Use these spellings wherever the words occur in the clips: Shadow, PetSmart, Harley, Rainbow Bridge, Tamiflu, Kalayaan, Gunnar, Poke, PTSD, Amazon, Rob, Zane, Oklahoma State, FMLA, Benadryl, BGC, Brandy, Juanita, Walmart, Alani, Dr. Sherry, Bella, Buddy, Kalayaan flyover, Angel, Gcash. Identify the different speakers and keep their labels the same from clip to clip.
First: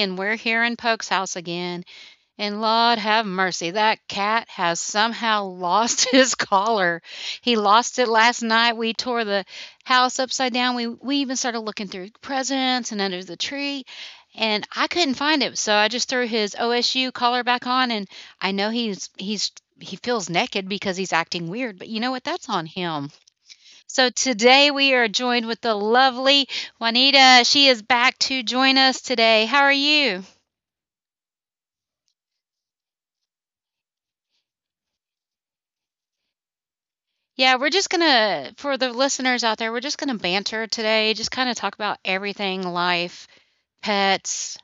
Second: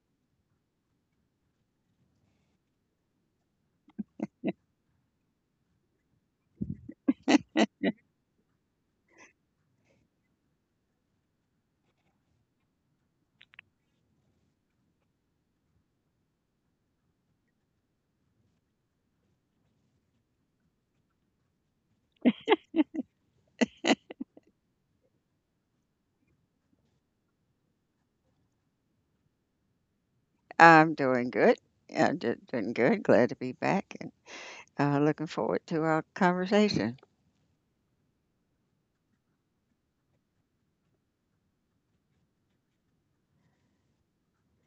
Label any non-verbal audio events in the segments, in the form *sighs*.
Speaker 1: and we're here in Poke's house again. And Lord have mercy, that cat has somehow lost *laughs* his collar. He lost it last night. We tore the house upside down. We even started looking through presents and under the tree, and I couldn't find it. So I just threw his OSU collar back on, and I know he feels naked because he's acting weird, but you know what? That's on him. So today we are joined with the lovely Juanita. She is back to join us today. How are you?
Speaker 2: I'm doing good. Doing good. Glad to be back and looking forward to our conversation.
Speaker 1: Yeah, we're just going to, for the listeners out there, we're just going to banter today, just kind of talk about everything life, pets,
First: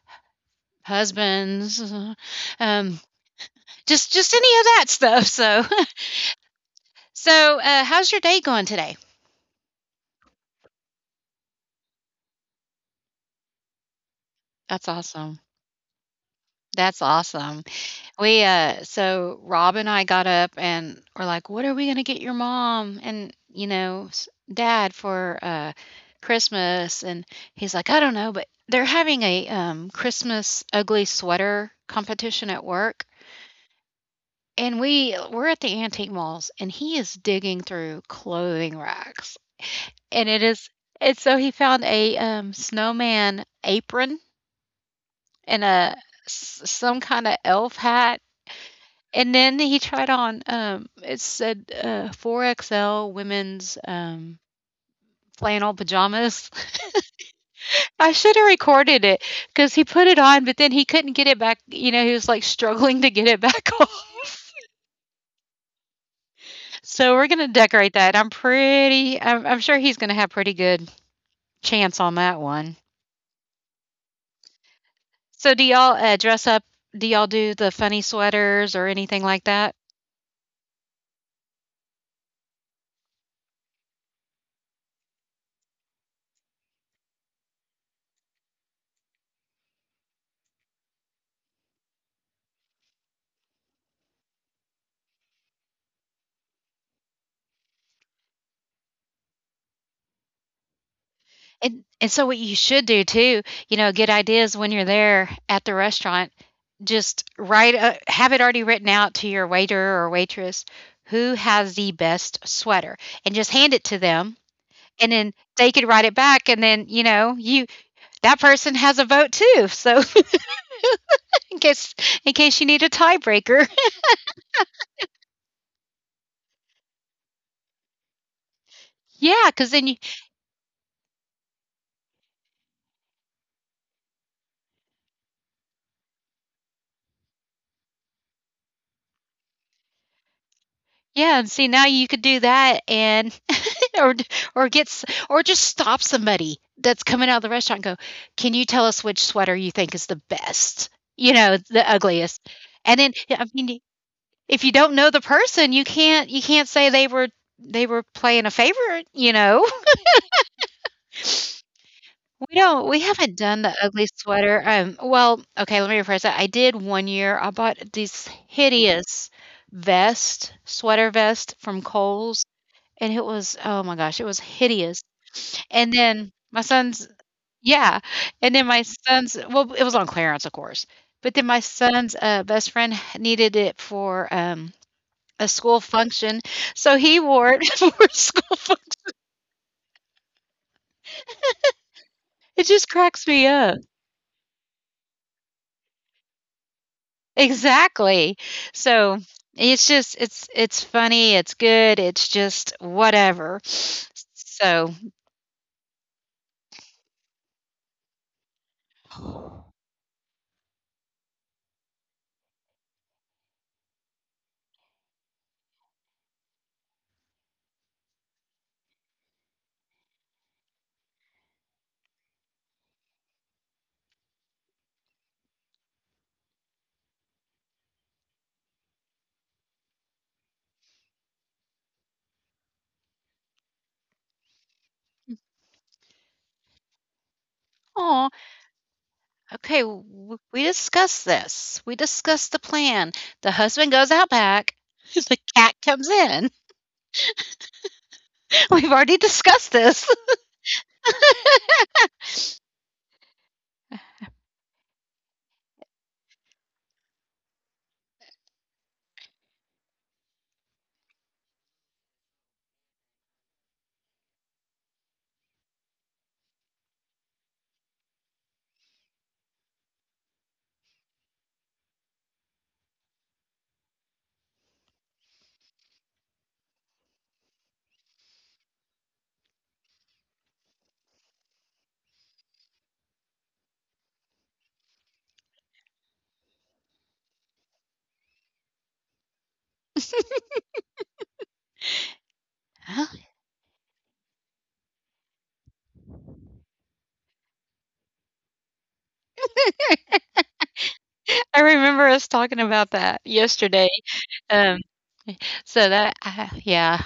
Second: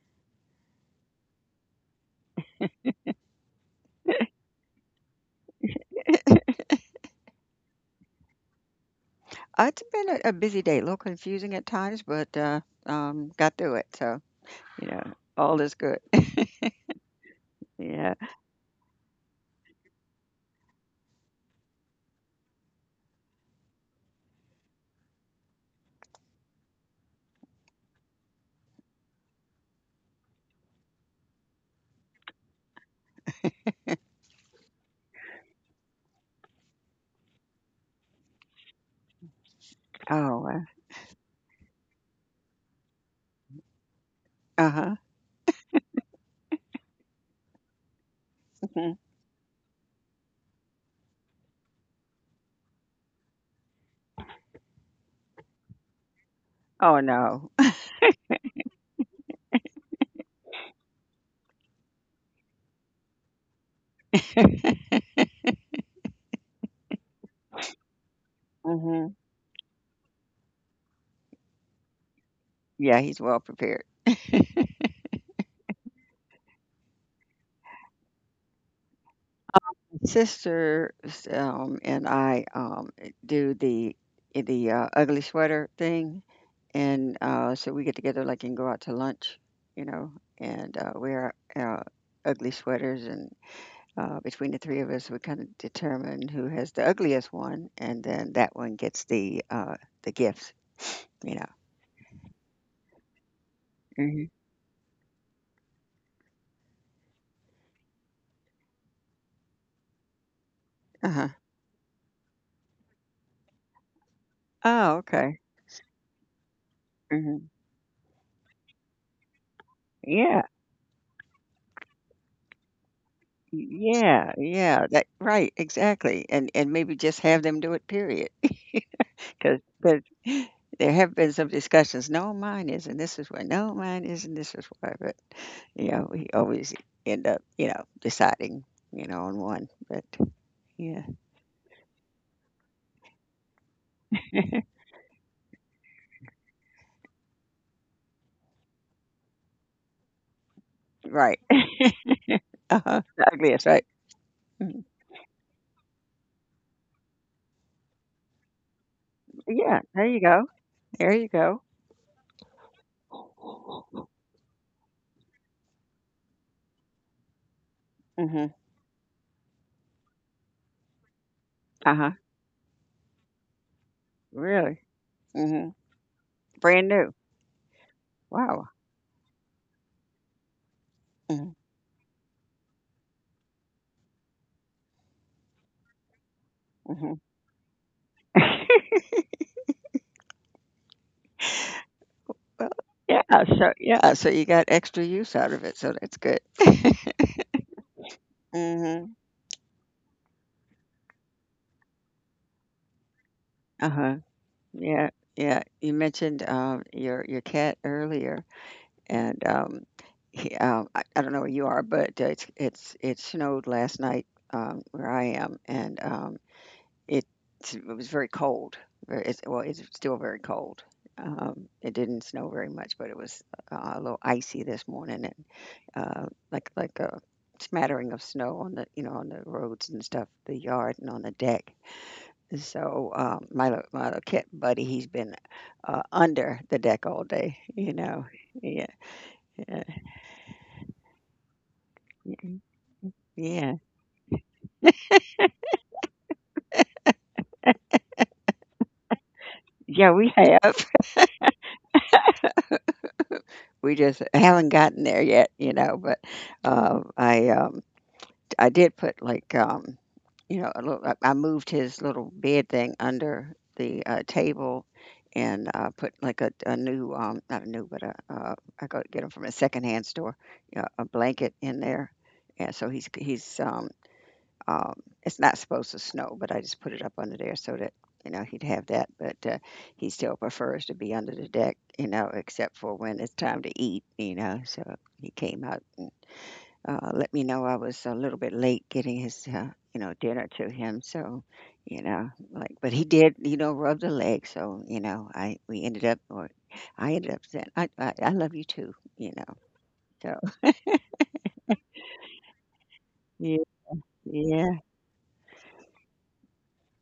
Speaker 1: husbands, um, just any of that stuff. So, *laughs* so how's your day going today?
Speaker 2: It's been a busy day, a little confusing at times, but got through it. So,
Speaker 1: That's
Speaker 2: you know,
Speaker 1: awesome.
Speaker 2: all is good. *laughs*
Speaker 1: That's awesome.
Speaker 2: Yeah.
Speaker 1: We, so Rob and I got up and were like, what are we going to get your mom and, you know, dad for Christmas? And he's like, I don't know, but they're having a Christmas ugly sweater competition at work. And we we're at the antique malls and he is digging through clothing racks. And it
Speaker 2: Oh,
Speaker 1: is and so he found a snowman apron
Speaker 2: uh huh.
Speaker 1: and a some kind of elf hat.
Speaker 2: *laughs*
Speaker 1: And then he tried on, it said, 4XL women's, flannel pajamas.
Speaker 2: Oh, no.
Speaker 1: *laughs* I should have recorded it because he put it on, but then he couldn't get it back, you know, he was, like, struggling to get it back *laughs* off. So we're gonna decorate that.
Speaker 2: *laughs* Hmm.
Speaker 1: I'm sure he's gonna have pretty good chance on that one.
Speaker 2: Yeah, he's well prepared.
Speaker 1: So do y'all, dress up, do y'all do the funny sweaters or anything like that?
Speaker 2: Sister and I do the the ugly sweater thing, and so we get together like and go out to lunch, you know, and wear our ugly sweaters, and between the three of us, we kind of determine who has the ugliest one, and then that one gets the gifts, you know.
Speaker 1: And so what you should do too, you know, good
Speaker 2: Hmm.
Speaker 1: ideas when you're there at the restaurant, have it already written out to your waiter or waitress
Speaker 2: Uh-huh.
Speaker 1: who has the best sweater and just hand it to them,
Speaker 2: Oh,
Speaker 1: and then
Speaker 2: okay.
Speaker 1: they could write it back and then, you
Speaker 2: Hmm.
Speaker 1: know, you that person has a vote too. So
Speaker 2: Yeah.
Speaker 1: *laughs* in case you need a tiebreaker. *laughs*
Speaker 2: Yeah, yeah, that right, exactly. And maybe just have them do it, period. *laughs*
Speaker 1: Yeah,
Speaker 2: Because
Speaker 1: cuz then you,
Speaker 2: there have been some discussions. No, mine isn't. This is why. No, mine isn't. This is why. But you know, we always end up, you know, deciding, you know, on one. But yeah.
Speaker 1: yeah, and see now you could do that, and or
Speaker 2: *laughs*
Speaker 1: or gets or just stop somebody that's coming out of the restaurant and go, "Can you tell us which sweater you think is the best? You
Speaker 2: Right.
Speaker 1: know, the ugliest." And
Speaker 2: Uh-huh.
Speaker 1: then
Speaker 2: The
Speaker 1: yeah, I
Speaker 2: ugliest,
Speaker 1: mean,
Speaker 2: right?
Speaker 1: if you
Speaker 2: Mhm.
Speaker 1: don't know the person, you can't say they were playing a favorite, you know.
Speaker 2: Yeah.
Speaker 1: *laughs*
Speaker 2: There you go. There you go.
Speaker 1: We haven't done the ugly sweater. Um, well, okay, let me rephrase that. I did one year. I bought this
Speaker 2: Hmm.
Speaker 1: hideous vest, sweater vest from
Speaker 2: Uh huh.
Speaker 1: Kohl's and it was oh my gosh, it was
Speaker 2: Really.
Speaker 1: hideous.
Speaker 2: Mm hmm.
Speaker 1: And then my
Speaker 2: Brand
Speaker 1: son's
Speaker 2: new.
Speaker 1: yeah, and then
Speaker 2: Wow.
Speaker 1: my son's, well, it was on clearance, of course. But then
Speaker 2: Hmm.
Speaker 1: my son's, best friend needed it for, a school function, so he
Speaker 2: Hmm.
Speaker 1: wore it *laughs* for school func
Speaker 2: *laughs*
Speaker 1: It
Speaker 2: Well,
Speaker 1: just
Speaker 2: yeah.
Speaker 1: cracks me
Speaker 2: So
Speaker 1: up.
Speaker 2: yeah. So you got extra use out of it. So that's good. *laughs*
Speaker 1: Exactly.
Speaker 2: Mm hmm.
Speaker 1: So, it's just it's funny, it's good, it's just whatever.
Speaker 2: Uh huh.
Speaker 1: So
Speaker 2: Yeah, yeah. You mentioned your cat earlier, and
Speaker 1: *sighs*
Speaker 2: I don't know where you are, but it snowed last night where I am, and it it was very cold. Very, it's, well, it's still very cold. It didn't snow very much, but it was a little icy this morning, and like a smattering of snow on the you know on the roads and stuff, the yard and on the deck. So, my little cat buddy, he's been, under the deck all day, you
Speaker 1: aw.
Speaker 2: know. Yeah,
Speaker 1: Okay,
Speaker 2: yeah,
Speaker 1: we discussed this. We discussed the plan. The
Speaker 2: yeah.
Speaker 1: husband goes out back. *laughs* The cat comes in. *laughs* We've already discussed this.
Speaker 2: Yeah, we
Speaker 1: *laughs*
Speaker 2: have. *laughs* We just haven't gotten there yet, you know, but, um, I, um I did put, like, you know, a little I moved his little bed thing under the, table and, put, like, a new, not a new, but a I go get 'em from a secondhand store, yeah, a blanket in there, and so he's, Um, it's not supposed to snow, but I just put it up under there so that you know he'd have that. But he still prefers to be under the deck, you know, except for when it's time to eat, you know. So he came out and let me know I was a little bit late getting his, you know, dinner to him. So, you know, like, but
Speaker 1: Huh?
Speaker 2: he did, you know, rub the leg. So, you know, I we ended up, or I ended up saying, I love you too, you know. So
Speaker 1: I remember us talking about that
Speaker 2: *laughs* yeah,
Speaker 1: yesterday.
Speaker 2: yeah.
Speaker 1: Um, so that, yeah,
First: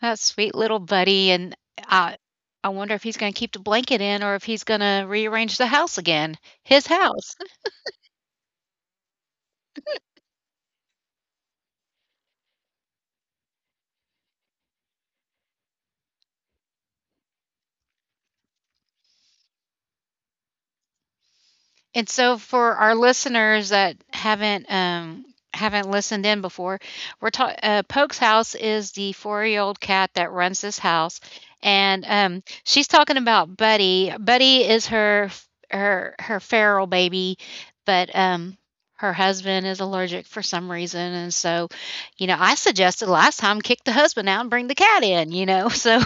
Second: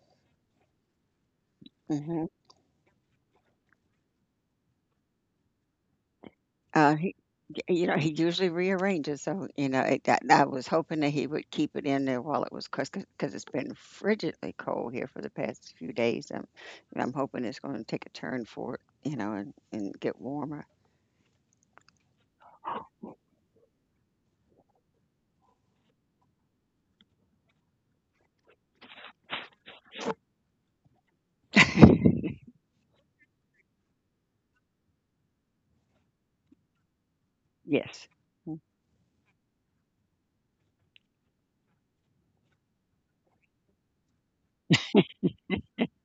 Speaker 1: that sweet little buddy. And I,
Speaker 2: Hmm.
Speaker 1: I wonder if he's going to keep the blanket in or if he's going to rearrange the house again. His
Speaker 2: Uh,
Speaker 1: house.
Speaker 2: you know, he usually rearranges, so, you know, it that I was hoping that he would keep it in there while it was because 'cause 'cause it's been frigidly cold here for the past few days, and I'm hoping it's gonna take a turn for it, you know, and get warmer.
Speaker 1: And so for our listeners that haven't listened in before, we're talking Poke's house is the four-year-old cat that runs this house, and um, she's talking about Buddy. Buddy is her her feral baby,
Speaker 2: Yes.
Speaker 1: but um, her husband is allergic for some reason and so you know I suggested last time kick the husband out and bring the cat in, you know. *laughs* So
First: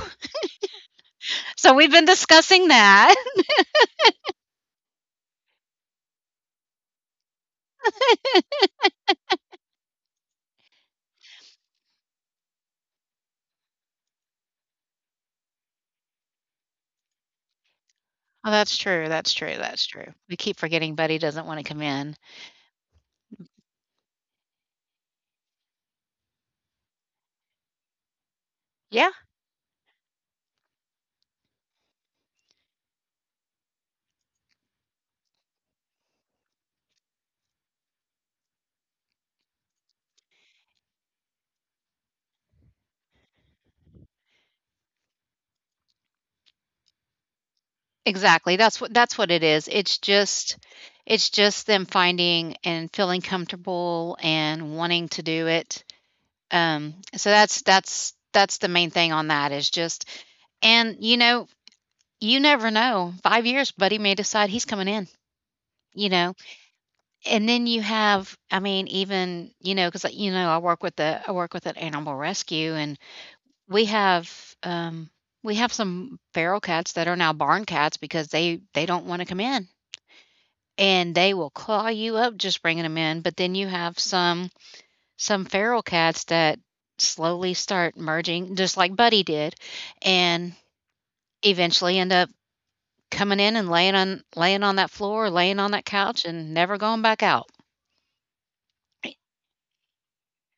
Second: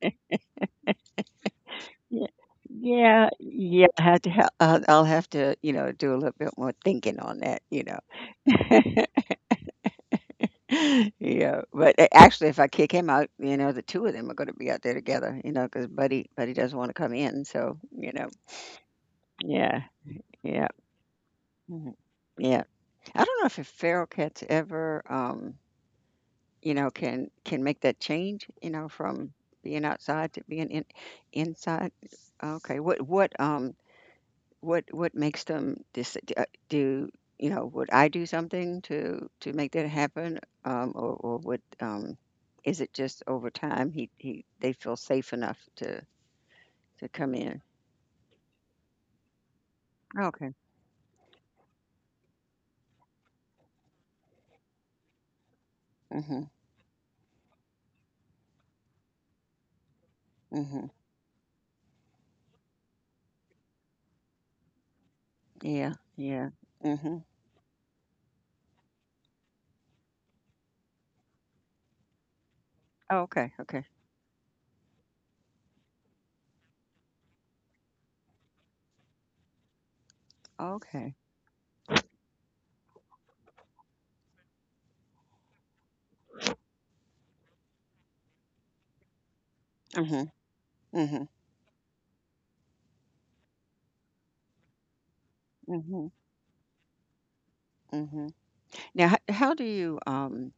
Speaker 1: so we've been
Speaker 2: Yeah.
Speaker 1: discussing that.
Speaker 2: Yeah, I'll have to, you know, do a little bit more thinking on that, you know. *laughs* Yeah, but a actually, if I kick him out, you know, the 2 of them are gonna be out there together, you know, because Buddy doesn't wanna come in, so, you know.
Speaker 1: Oh, that's true, that's true,
Speaker 2: Yeah,
Speaker 1: that's true. We keep
Speaker 2: yeah.
Speaker 1: forgetting Buddy doesn't wanna come
Speaker 2: Mhm.
Speaker 1: in.
Speaker 2: Yeah. I don't know if a feral cats ever, you know, can make that change, you know,
Speaker 1: Yeah,
Speaker 2: from being outside to being in inside. Okay. What what makes them dis d- do you know, would I do something to make that happen? Or would is it just over time he they feel safe enough to come in?
Speaker 1: exactly, that's what it is.
Speaker 2: Okay.
Speaker 1: It's just them finding and feeling comfortable and wanting to do it.
Speaker 2: Mhm.
Speaker 1: So that's the main thing on that is just,
Speaker 2: Mhm.
Speaker 1: and, you know, you never know. 5 years, Buddy may decide he's coming in,
Speaker 2: Yeah.
Speaker 1: you know?
Speaker 2: Yeah. Mhm.
Speaker 1: And then you have, I mean, even, you know, because you know, I work with the I work with an animal rescue, and
Speaker 2: Okay. Okay.
Speaker 1: we have, we have some feral cats that are now barn cats because they don't wanna come in, and
Speaker 2: Okay.
Speaker 1: they will claw you up just bringing them in, but then you have some feral cats that slowly start merging, just like Buddy did,
Speaker 2: Mhm.
Speaker 1: and
Speaker 2: Mm.
Speaker 1: eventually end up coming in and laying on that floor, laying on
Speaker 2: Mhm,
Speaker 1: that
Speaker 2: mhm,
Speaker 1: couch, and never going back out.
Speaker 2: mhm. Now, ho how do you,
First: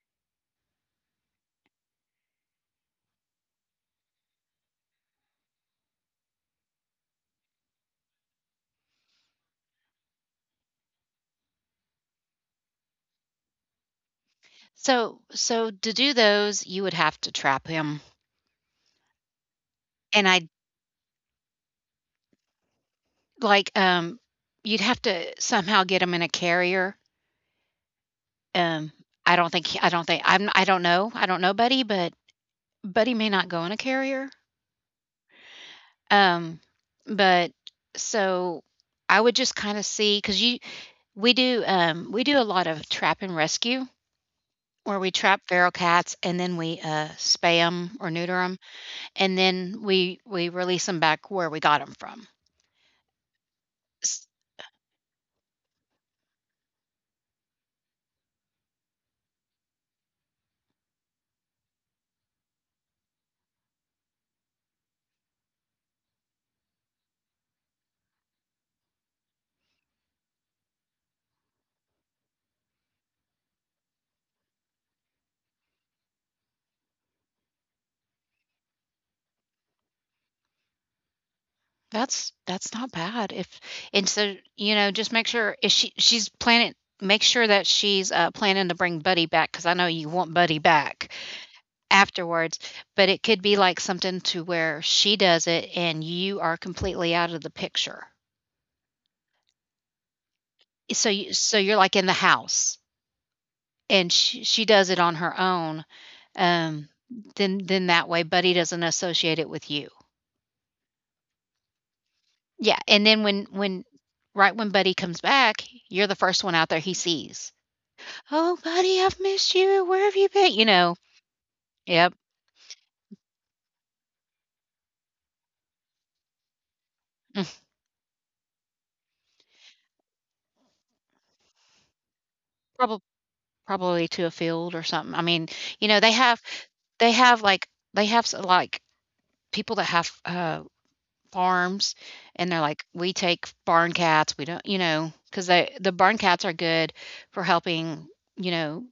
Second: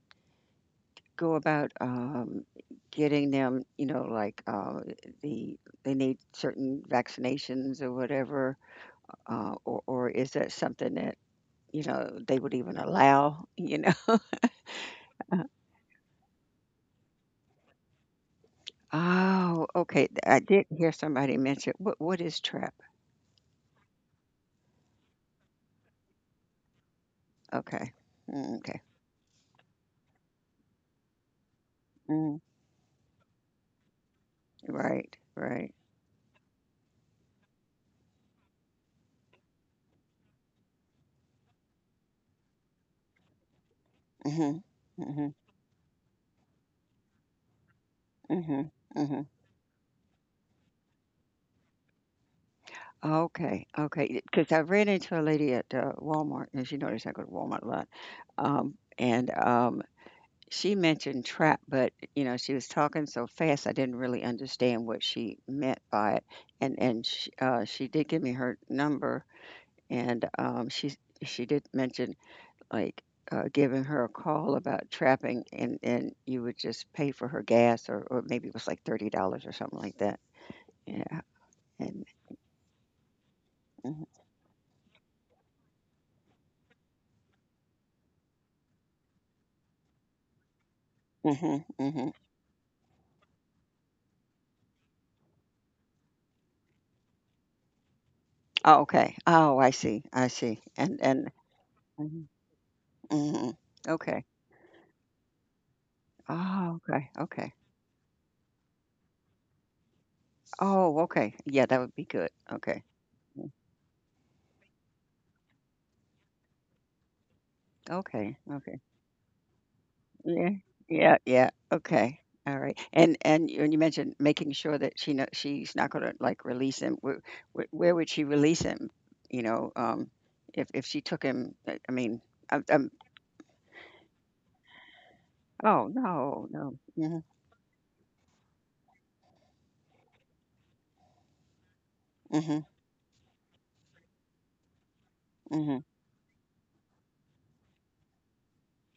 Speaker 2: go about, getting them, you know, like, the they need certain vaccinations or whatever, or is that something that, you know, they would even allow, you know?
Speaker 1: So
Speaker 2: *laughs*
Speaker 1: so to do those, you would have to trap him,
Speaker 2: Oh, okay, th
Speaker 1: and
Speaker 2: I
Speaker 1: I
Speaker 2: did hear somebody mention what is trap.
Speaker 1: like, you'd have to somehow get him in a carrier.
Speaker 2: Okay. Mm, okay.
Speaker 1: Um, I don't know. I don't know Buddy, but
Speaker 2: Mm,
Speaker 1: Buddy may not go in a carrier.
Speaker 2: right, right.
Speaker 1: Um, but so I would just kind of see because you we do a lot of trap and rescue
Speaker 2: Mhm,
Speaker 1: where
Speaker 2: Mm
Speaker 1: we
Speaker 2: mhm,
Speaker 1: trap feral cats and then we spay them or neuter them
Speaker 2: mhm, mhm.
Speaker 1: and then we release them back where we got them from.
Speaker 2: Okay, okay, because I ran into a lady at, Walmart, and as you notice, I go to Walmart a lot, and, she mentioned trap, but, you know, she was talking so fast, I didn't really understand what she meant by it, and she did give me her number, and, she's she did mention, like, giving her a call about trapping, and you would just pay for her gas or maybe it was like $30 or something like that. Yeah, and
Speaker 1: That's not bad if,
Speaker 2: mhm,
Speaker 1: and so, you know, just make sure if she's planning, make sure that she's, planning to bring Buddy back because I know you want Buddy back
Speaker 2: mhm, mhm.
Speaker 1: afterwards, but it could be like something to where she does it and you are completely out of the picture.
Speaker 2: Oh, okay. Oh, I see, I see.
Speaker 1: So
Speaker 2: And
Speaker 1: you you're like in the
Speaker 2: mhm,
Speaker 1: house
Speaker 2: mhm.
Speaker 1: and
Speaker 2: Okay.
Speaker 1: she does it on her own,
Speaker 2: Oh,
Speaker 1: um,
Speaker 2: okay, okay.
Speaker 1: then that way Buddy doesn't associate it with you.
Speaker 2: Oh, okay. Yeah, that would be good.
Speaker 1: Yeah,
Speaker 2: Okay.
Speaker 1: and then
Speaker 2: Mm,
Speaker 1: when right when Buddy comes back, you're the first one out there he sees.
Speaker 2: Okay,
Speaker 1: "Oh,
Speaker 2: okay.
Speaker 1: Buddy, I've missed you. Where have you
Speaker 2: Yeah,
Speaker 1: been?" You know?
Speaker 2: yeah, yeah.
Speaker 1: Yep.
Speaker 2: Okay. All right. And you, and you mentioned making sure that she know she's not gonna like release him.
Speaker 1: *laughs*
Speaker 2: Where would she release him? You know, if she took him, I mean, um, um,
Speaker 1: Probably probably to a field or something. I mean,
Speaker 2: oh
Speaker 1: you know,
Speaker 2: no, no.
Speaker 1: they have, like, they have s like people that have farms and
Speaker 2: Hmm.
Speaker 1: they're like we take barn cats, we don't, you know, because
Speaker 2: Hmm.
Speaker 1: the barn cats are good for helping, you know,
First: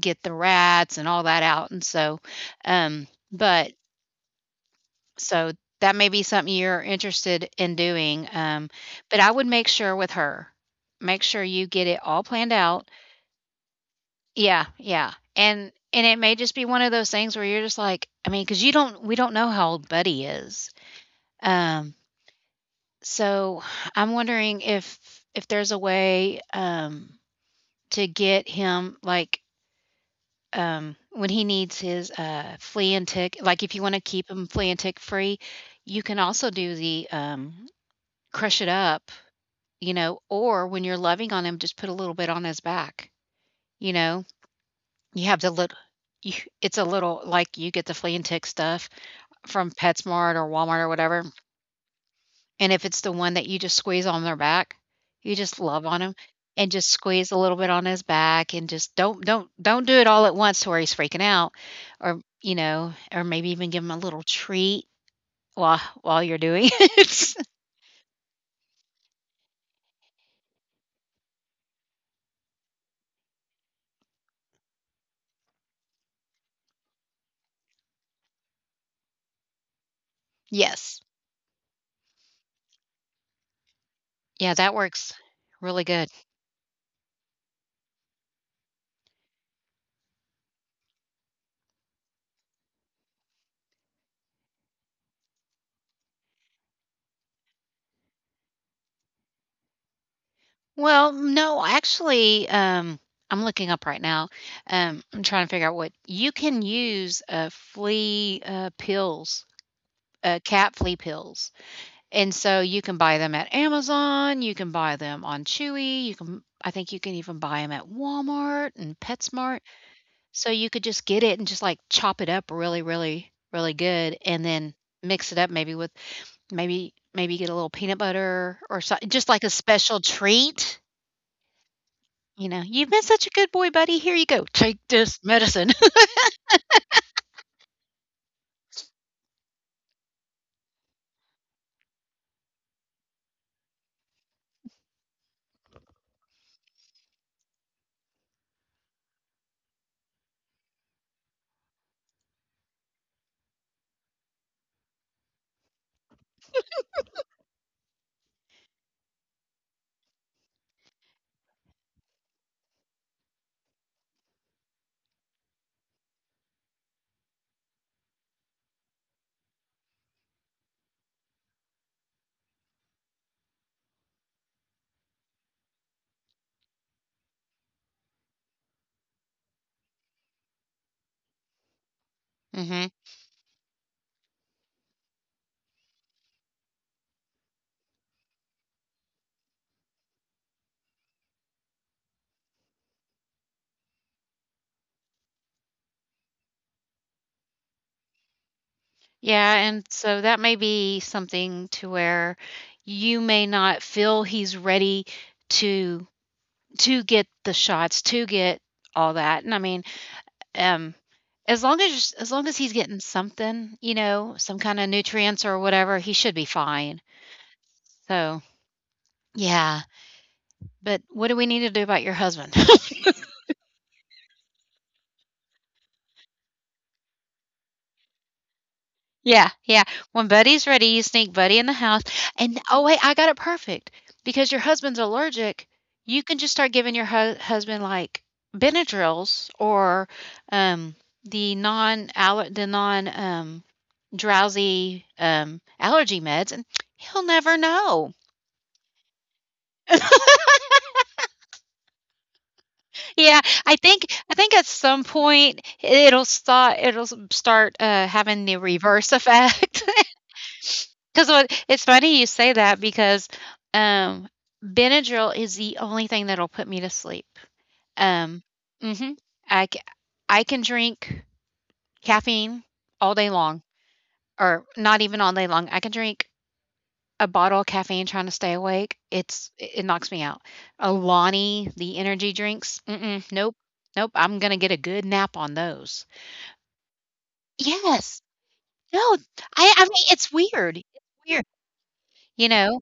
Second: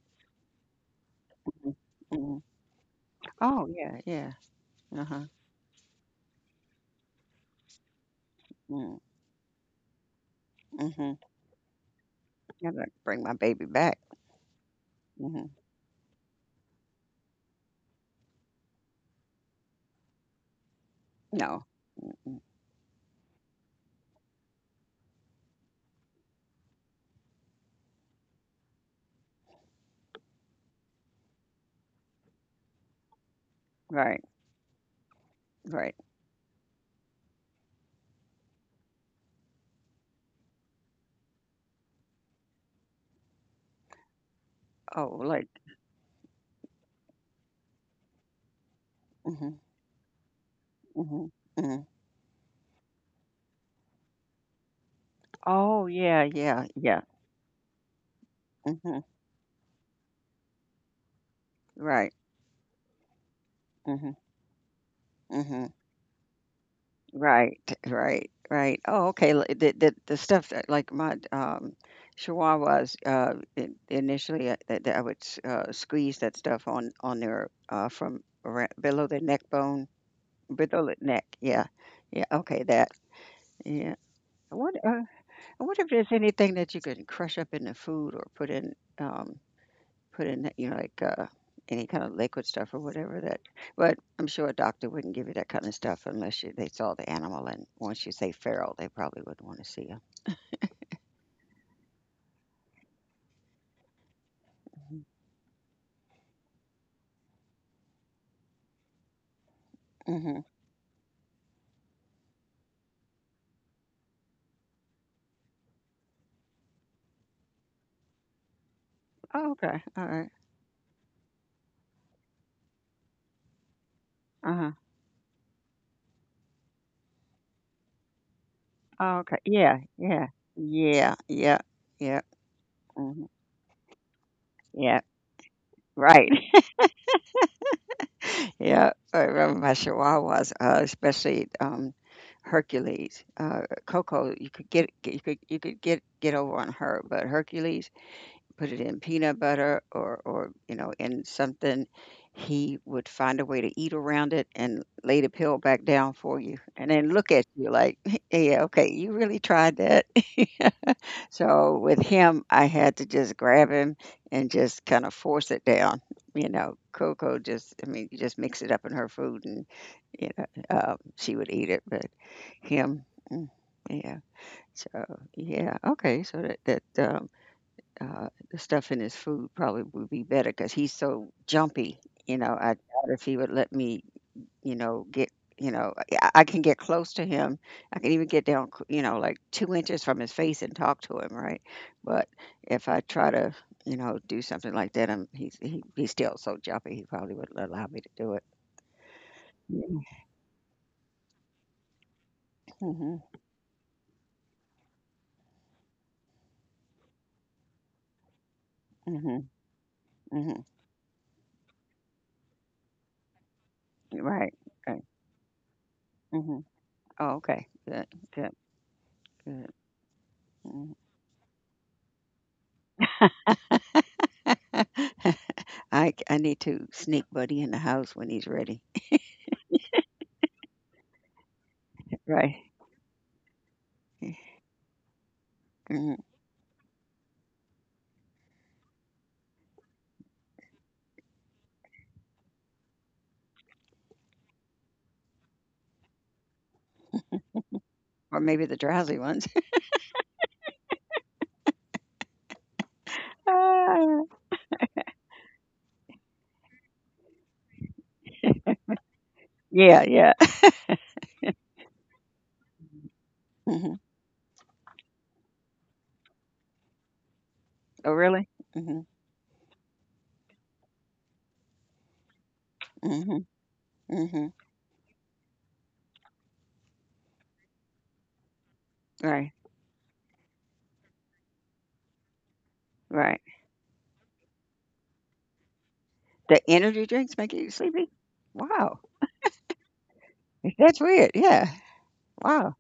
Speaker 1: get the rats and all that out,
Speaker 2: Hmm.
Speaker 1: and so
Speaker 2: Hmm.
Speaker 1: um,
Speaker 2: Oh
Speaker 1: but
Speaker 2: yeah, yeah. Uh-huh.
Speaker 1: so that may be something you're interested in doing, um,
Speaker 2: Mm,
Speaker 1: but I would make sure with her,
Speaker 2: Mm-hmm.
Speaker 1: make sure you get it all planned
Speaker 2: I'm gonna
Speaker 1: out.
Speaker 2: bring my baby back.
Speaker 1: Yeah, yeah.
Speaker 2: Mhm.
Speaker 1: And it may just be one of those things where you're just like, I mean, cuz you don't we don't know how old Buddy is.
Speaker 2: No.
Speaker 1: Um, so I'm wondering if there's a way, to get him like, when he needs his flea and tick, like if you want to
Speaker 2: Right,
Speaker 1: keep him flea and tick free,
Speaker 2: right.
Speaker 1: you can also do the crush it up, you know, or when you're loving on him, just put a little bit on his back, you know.
Speaker 2: Oh,
Speaker 1: You have the
Speaker 2: like
Speaker 1: little. You, it's a little, like you get the flea and tick stuff
Speaker 2: mhm,
Speaker 1: from PetSmart or Walmart or whatever.
Speaker 2: mhm, mhm.
Speaker 1: And if it's the one that you just squeeze on their back, you just love
Speaker 2: Oh,
Speaker 1: on him
Speaker 2: yeah, yeah,
Speaker 1: and just
Speaker 2: yeah.
Speaker 1: squeeze a little bit on his back, and just
Speaker 2: Mhm.
Speaker 1: don't do it all at once to where he's freaking out,
Speaker 2: Right.
Speaker 1: or you know, or maybe even give him a
Speaker 2: Mhm,
Speaker 1: little treat
Speaker 2: mhm.
Speaker 1: while you're doing *laughs* it.
Speaker 2: Right, right, right. Oh, okay. The stuff that like my chihuahuas initially that I would squeeze that stuff on their from around, below their neck bone, below
Speaker 1: Yes.
Speaker 2: the neck. Yeah. Yeah, okay, that. Yeah.
Speaker 1: Yeah, that
Speaker 2: What
Speaker 1: works
Speaker 2: I
Speaker 1: really
Speaker 2: wonder if
Speaker 1: good.
Speaker 2: there's anything that you can crush up into food or put in, put in, you know, like any kind of liquid stuff or whatever that. But I'm sure a doctor wouldn't give you that kind of stuff unless you, they saw the animal. And once you say feral, they probably wouldn't want to see you.
Speaker 1: Well, no, actually, I'm looking up right now.
Speaker 2: Hmm.
Speaker 1: I'm trying to figure out what you can use, flea, pills,
Speaker 2: Hmm.
Speaker 1: cat flea pills. And so you can buy them at Amazon, you can buy them on Chewy, you can I think you can even buy them at Walmart and
Speaker 2: Oh,
Speaker 1: PetSmart.
Speaker 2: okay. All right.
Speaker 1: So you could just get it and just, like, chop it up really, really, really good and
Speaker 2: Uh
Speaker 1: then
Speaker 2: huh.
Speaker 1: mix it up maybe with maybe maybe get a little peanut butter or so,
Speaker 2: Oh,
Speaker 1: just
Speaker 2: okay.
Speaker 1: like a
Speaker 2: Yeah.
Speaker 1: special
Speaker 2: Yeah.
Speaker 1: treat,
Speaker 2: Yeah. Yeah. Yeah.
Speaker 1: you know, "You've been such
Speaker 2: Hmm.
Speaker 1: a good boy, buddy. Here you go. Take
Speaker 2: Yeah.
Speaker 1: this medicine." *laughs*
Speaker 2: Right. Yeah, I remember my Chihuahuas, especially Hercules. Coco, you could get over on her, but Hercules, put it in peanut butter or you know in something, he would find a way to eat around it and lay the pill back down for you, and then look at you like, *laughs* yeah, okay, you really tried that. *laughs* So with him, I had to just grab him and just kind of force it down. You know, Coco just, I mean, you just mix it up in her food and, you know, she would eat it, but him, mm, yeah. So, yeah, okay. So that, the stuff in his food probably would be better because he's so jumpy. You know, I
Speaker 1: Mhm.
Speaker 2: doubt if he would let me you know, get, you know, I can get close to him. I can even get down, you know, like 2 inches from his face and talk to him, right? But if I try to, you know, do something like that, he's still so jumpy, he probably wouldn't allow me to do it.
Speaker 1: Yeah, and
Speaker 2: Yeah.
Speaker 1: so that may be something to where you
Speaker 2: Hmm.
Speaker 1: may not feel he's ready to to get the shots, to get all
Speaker 2: Hmm.
Speaker 1: that. And I mean,
Speaker 2: Hmm.
Speaker 1: um, as long as he's getting something, you know,
Speaker 2: Right.
Speaker 1: some kind of
Speaker 2: Okay.
Speaker 1: nutrients or whatever, he should be
Speaker 2: Hmm.
Speaker 1: fine.
Speaker 2: Oh, okay. Good,
Speaker 1: So
Speaker 2: good, good.
Speaker 1: yeah.
Speaker 2: Mhm.
Speaker 1: But what do we need to do about your husband?
Speaker 2: *laughs* I need to sneak Buddy in the house when he's ready.
Speaker 1: Yeah, yeah. When Buddy's ready, you sneak Buddy in the house.
Speaker 2: *laughs* Right.
Speaker 1: And oh, wait, I got it perfect. Because your husband's allergic, you
Speaker 2: Mhm.
Speaker 1: can just start giving your husband like Benadryls or um, the non aller the non drowsy allergy meds, and he'll never know.
Speaker 2: Or maybe the drowsy ones.
Speaker 1: *laughs* Yeah,
Speaker 2: *laughs*
Speaker 1: I think
Speaker 2: Ah,
Speaker 1: I think at some point it'll start having the reverse *laughs* effect.
Speaker 2: yeah, yeah.
Speaker 1: Because what it's funny you say that because,
Speaker 2: *laughs*
Speaker 1: um, Benadryl is the only thing that'll put me to sleep.
Speaker 2: Oh,
Speaker 1: Um,
Speaker 2: really? Mhm,
Speaker 1: mhm. I c I can drink caffeine all day
Speaker 2: mhm,
Speaker 1: long,
Speaker 2: mhm.
Speaker 1: or not even all day long. I can drink a bottle of caffeine trying to stay awake. It's
Speaker 2: Right,
Speaker 1: it it knocks me out. Alani, the energy drinks, mm-mm,
Speaker 2: right.
Speaker 1: nope, nope. I'm gonna get a good nap on those.
Speaker 2: The energy drinks make you sleepy?
Speaker 1: Yes. No,
Speaker 2: Wow,
Speaker 1: I mean, it's weird.
Speaker 2: *laughs* that's
Speaker 1: It's
Speaker 2: weird.
Speaker 1: weird,
Speaker 2: Yeah.
Speaker 1: you
Speaker 2: Wow.
Speaker 1: know?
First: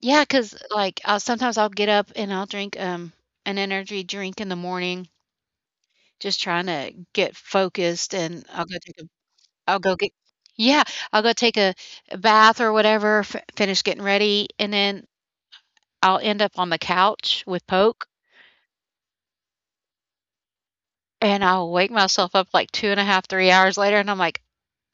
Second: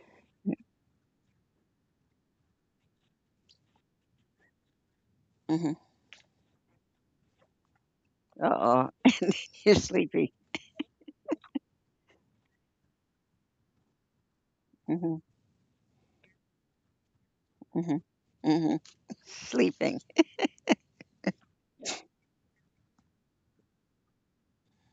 Speaker 1: Yeah, cause like, I'll get up and I'll drink, an energy drink in the morning,
Speaker 2: Mhm.
Speaker 1: just trying to get focused, and I'll go
Speaker 2: Uh-oh.
Speaker 1: take a
Speaker 2: *laughs* You're
Speaker 1: I'll go get
Speaker 2: sleepy.
Speaker 1: Yeah, I'll go take a bath or whatever, f finish getting ready, and then
Speaker 2: Mhm,
Speaker 1: I'll end up on the couch with
Speaker 2: mhm,
Speaker 1: Poke,
Speaker 2: mhm. Sleeping.
Speaker 1: and I'll wake myself up, like, 2 and a half 3 hours later, and I'm like,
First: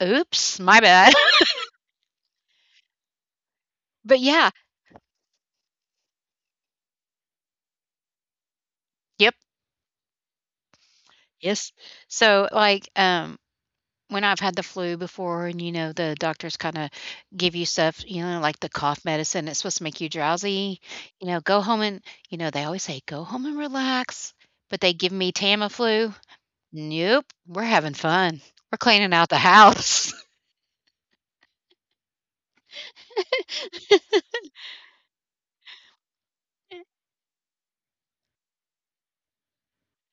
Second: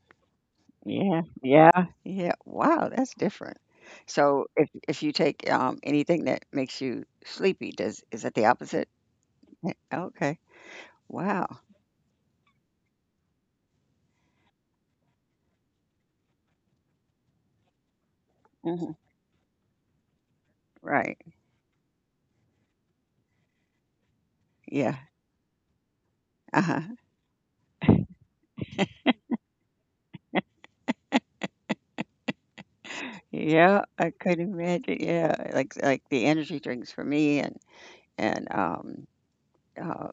Speaker 1: "Oops, my bad."
Speaker 2: Yeah,
Speaker 1: *laughs*
Speaker 2: yeah, yeah. Wow, that's different.
Speaker 1: But
Speaker 2: So
Speaker 1: yeah.
Speaker 2: if you take anything that makes you sleepy, does is that the opposite?
Speaker 1: Yep.
Speaker 2: Eh, okay. Wow.
Speaker 1: Yes. So, like, when I've had the flu before and, you know, the doctors kinda give you stuff, you know, like the
Speaker 2: Mhm.
Speaker 1: cough medicine, it's supposed to make you drowsy,
Speaker 2: Right.
Speaker 1: you know, go home and you know, they always say, "Go home and relax," but they
Speaker 2: Yeah.
Speaker 1: give me Tamiflu.
Speaker 2: Uh-huh.
Speaker 1: Nope, we're having fun. We're cleaning out the house. *laughs*
Speaker 2: Yeah, I could imagine, yeah, like the energy drinks for me and, uh,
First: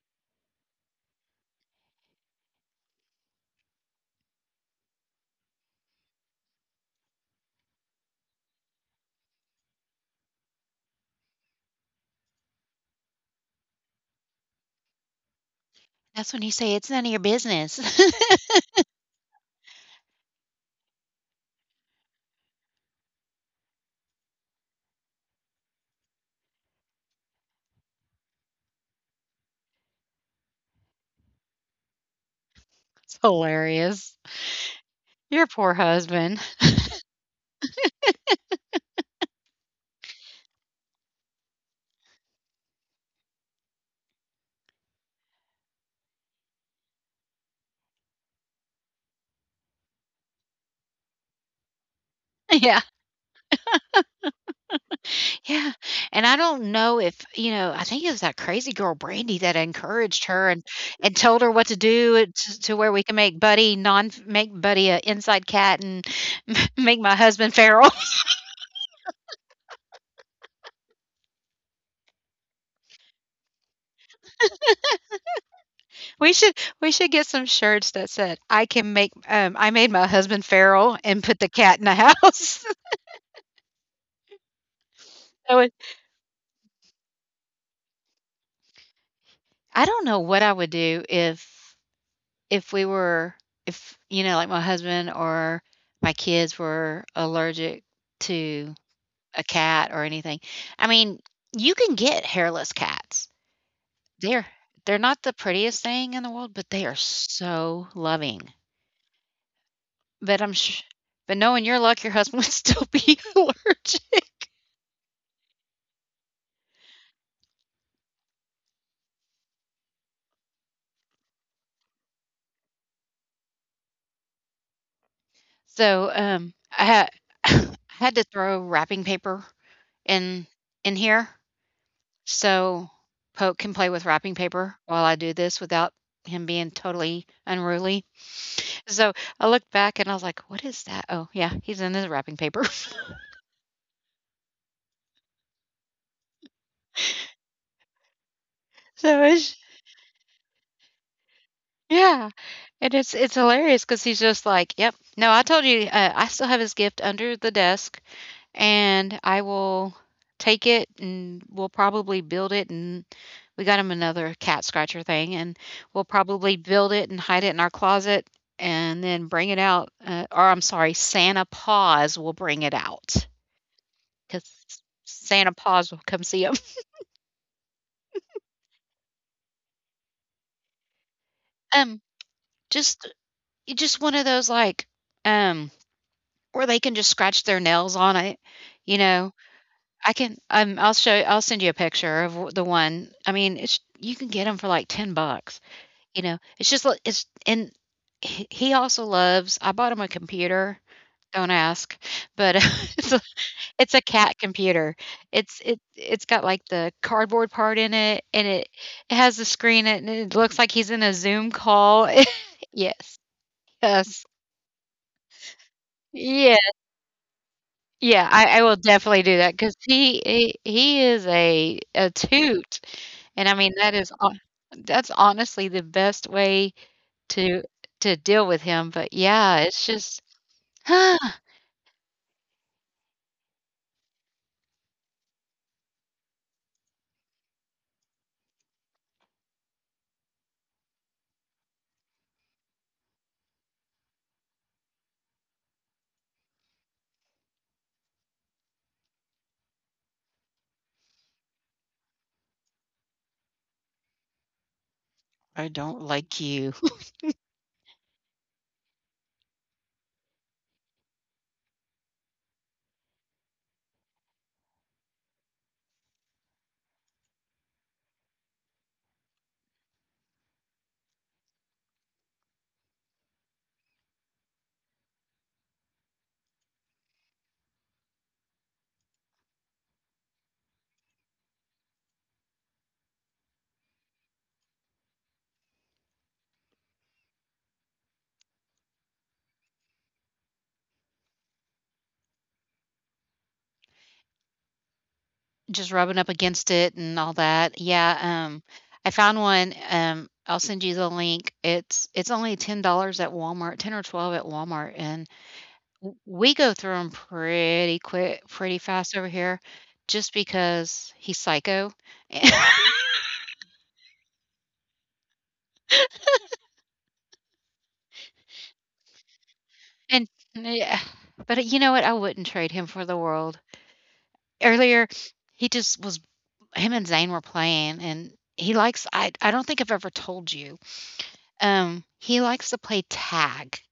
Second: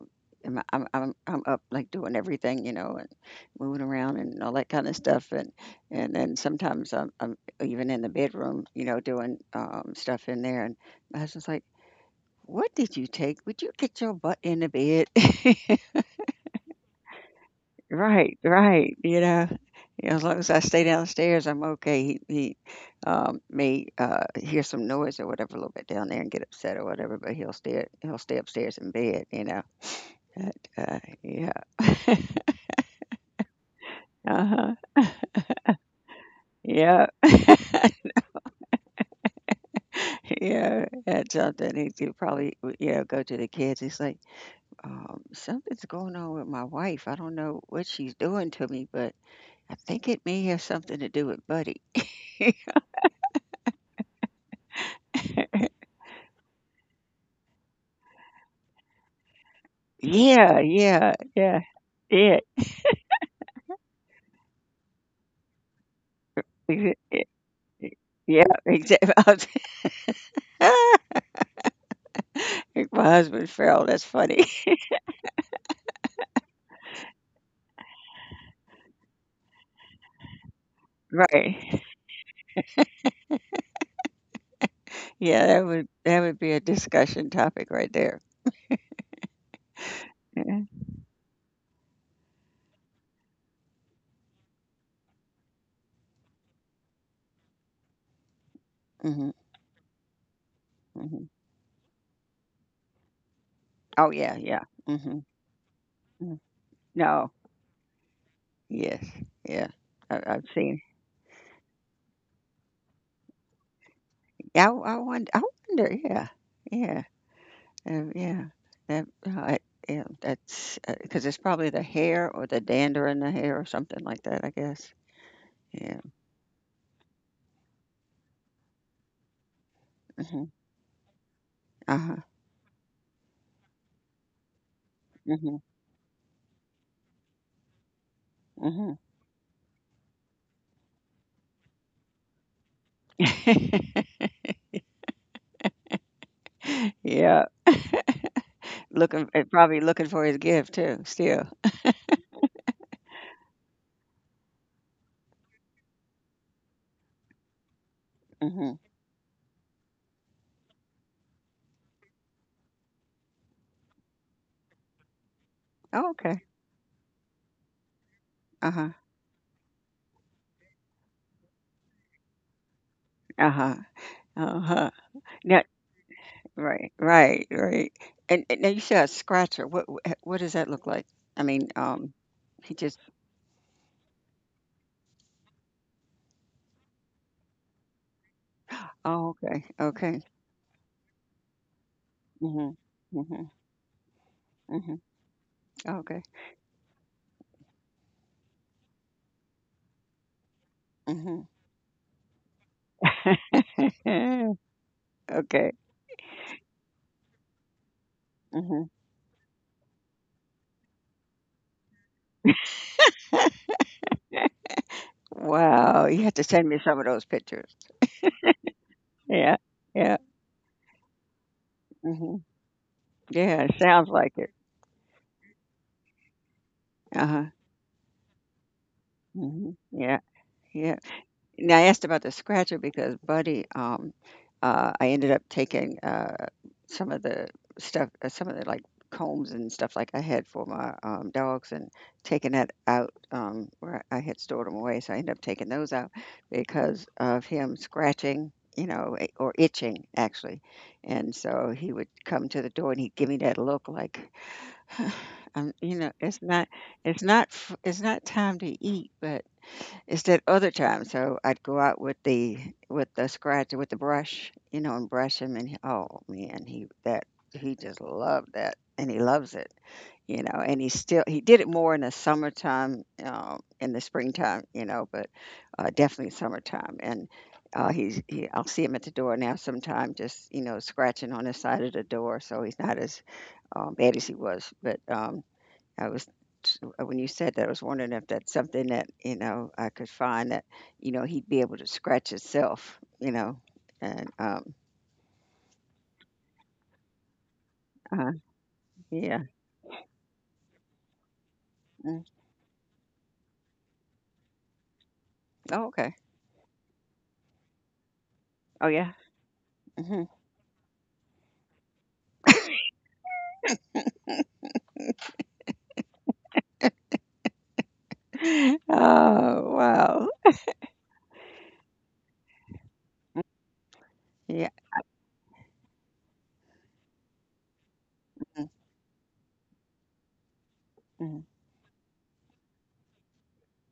Speaker 2: I'm up, like, doing everything, you know, and moving around and all that kinda stuff, and then sometimes I'm even in the bedroom, you know, doing, stuff in there, and my husband's like, "What did you take? Would you get your butt in the bed?" *laughs*
Speaker 1: That's when you say, "It's none of your business." *laughs*
Speaker 2: Right, right. You know, as long as I stay downstairs, I'm okay. He may hear some noise or whatever a little bit down there and get upset or whatever, but he'll stay upstairs in bed. You know, but, yeah,
Speaker 1: It's hilarious.
Speaker 2: uh huh,
Speaker 1: Your poor husband.
Speaker 2: yeah, *laughs* yeah. That's something he will probably you know go to the kids. He's like, something's going on with my wife. I don't know what she's doing to me, but I think it may have something to do with Buddy. *laughs*
Speaker 1: *laughs* Yeah. Yeah, and I don't know if you know, I think it was that crazy girl Brandy that encouraged her
Speaker 2: Yeah, yeah,
Speaker 1: and told her
Speaker 2: yeah.
Speaker 1: what to do and t to where we can make Buddy a inside cat and *laughs*
Speaker 2: Yeah,
Speaker 1: make my
Speaker 2: *laughs*
Speaker 1: husband feral. *laughs*
Speaker 2: yeah, exactly. *laughs* My husband fell. That's funny. *laughs*
Speaker 1: We should we should get some shirts that said, "I can make, I made my husband feral and put the cat
Speaker 2: Right.
Speaker 1: in the house." *laughs*
Speaker 2: Yeah,
Speaker 1: So
Speaker 2: that
Speaker 1: it
Speaker 2: would that would be a discussion topic right there.
Speaker 1: I don't know what I
Speaker 2: Yeah.
Speaker 1: would do if we were if, you know, like, my husband or my kids were allergic to
Speaker 2: Hmm.
Speaker 1: a cat or anything. I mean,
Speaker 2: Hmm.
Speaker 1: you can get hairless cats.
Speaker 2: Oh yeah,
Speaker 1: They're
Speaker 2: yeah.
Speaker 1: they're
Speaker 2: Hmm.
Speaker 1: not the prettiest thing in the world, but they are
Speaker 2: No.
Speaker 1: so loving.
Speaker 2: Yes. Yeah. I,
Speaker 1: But
Speaker 2: I've
Speaker 1: I'm
Speaker 2: seen.
Speaker 1: sh but knowing your luck, your husband *laughs* would still be *laughs* allergic.
Speaker 2: Yeah. I wonder. I wonder. Yeah. Yeah. Um, yeah. That. uh, I, yeah. That's because it's probably the hair or the dander in the hair or something like that, I guess. Yeah.
Speaker 1: So, I had *laughs* *coughs* I had to throw wrapping paper
Speaker 2: Hmm.
Speaker 1: in in here,
Speaker 2: Uh huh.
Speaker 1: so Pope can play with wrapping paper while I do this without him being totally unruly.
Speaker 2: Hmm.
Speaker 1: So, I looked back and I was like, "What is that?" Oh, yeah, he's in his wrapping paper. *laughs*
Speaker 2: Hmm. *laughs* Yeah.
Speaker 1: So
Speaker 2: Looking
Speaker 1: it's
Speaker 2: probably looking for his gift too, still.
Speaker 1: yeah, and it's hilarious because he's just like, "Yep, no, I told you, I still have his gift under the desk,
Speaker 2: Mhm.
Speaker 1: and I will take it, and we'll probably build it," and we got him another cat scratcher thing, and we'll
Speaker 2: Oh, okay.
Speaker 1: probably build it and hide it in our closet
Speaker 2: Uh-huh.
Speaker 1: and then bring it out, or I'm sorry, Santa Paws will bring it out
Speaker 2: Uh-huh.
Speaker 1: because
Speaker 2: Uh-huh.
Speaker 1: Santa
Speaker 2: Now
Speaker 1: Paws will come see him. *laughs*
Speaker 2: right, right, right. And now you said a scratcher. What does that look like? I mean,
Speaker 1: Um,
Speaker 2: he just.
Speaker 1: just just one of those, like, um or they can just scratch their nails on it, you know?
Speaker 2: Oh, okay.
Speaker 1: I
Speaker 2: Okay.
Speaker 1: can I'll send you a picture of w the
Speaker 2: Mhm.
Speaker 1: one. I
Speaker 2: Mhm.
Speaker 1: mean, it's you can get them for, like,
Speaker 2: Mhm.
Speaker 1: 10 bucks, you
Speaker 2: Okay.
Speaker 1: know? It's just li it's and he also loves I bought him a computer,
Speaker 2: Mhm.
Speaker 1: don't ask, but *laughs* it's a it's a cat
Speaker 2: *laughs*
Speaker 1: computer. It's
Speaker 2: Okay.
Speaker 1: it it's got, like, the cardboard part in it, and
Speaker 2: Mhm.
Speaker 1: it has the screen, and it looks like he's in a Zoom call. *laughs* Yes, yes.
Speaker 2: Wow, you have to send
Speaker 1: Yes.
Speaker 2: me some of those pictures.
Speaker 1: Yeah, I will definitely do
Speaker 2: Yeah.
Speaker 1: that 'cause
Speaker 2: Yeah.
Speaker 1: he is a
Speaker 2: Mhm.
Speaker 1: toot, and I
Speaker 2: Yeah,
Speaker 1: mean,
Speaker 2: sounds like it.
Speaker 1: that's honestly the best way
Speaker 2: Uh-huh.
Speaker 1: to deal with him, but yeah,
Speaker 2: Mhm.
Speaker 1: it's
Speaker 2: Yeah.
Speaker 1: just, *sighs*
Speaker 2: Yeah.
Speaker 1: "I
Speaker 2: And I asked about the scratcher because, buddy, I ended up taking some of the stuff, some of the like combs and stuff like I had for my dogs, and taking that out, where I had stored them away. So I ended up taking those out because of him scratching, you know, or itching actually. And so he would come to the door and he'd give me that look like, *sighs* you
Speaker 1: don't
Speaker 2: know,
Speaker 1: like you." *laughs*
Speaker 2: it's not, it's not time to eat, but instead other times, so I'd go out with the, with the scratch with the brush, you know, and brush him, and he, oh, man, he that he just loved that, and he loves it, you know, and he did it more in the summertime, in the springtime, you know, but definitely summertime, and he, I'll see him at the door now sometime, just you know, scratching on the side of the door, so he's not as bad as he was, but I was when you said that, I was wondering if that's something that, you know, I could find that, you know, he'd be able to scratch himself, you know, and
Speaker 1: Just rubbing up against it and all that.
Speaker 2: uh,
Speaker 1: Yeah, um, I found
Speaker 2: yeah.
Speaker 1: one, I'll send you the link. It's
Speaker 2: Mm.
Speaker 1: it's only $10 at Walmart, 10 or 12 at Walmart, and
Speaker 2: Oh, okay.
Speaker 1: W we go through him pretty
Speaker 2: Oh, yeah.
Speaker 1: fast over here
Speaker 2: Hmm.
Speaker 1: just because he's psycho. *laughs*
Speaker 2: *laughs* Oh,
Speaker 1: And
Speaker 2: wow.
Speaker 1: yeah, but you know what? I wouldn't trade him for the world.
Speaker 2: Yeah.
Speaker 1: Earlier, he just was him and Zane were playing, and
Speaker 2: Mm,
Speaker 1: he likes I don't think I've ever told you,
Speaker 2: mm,
Speaker 1: he likes to play tag.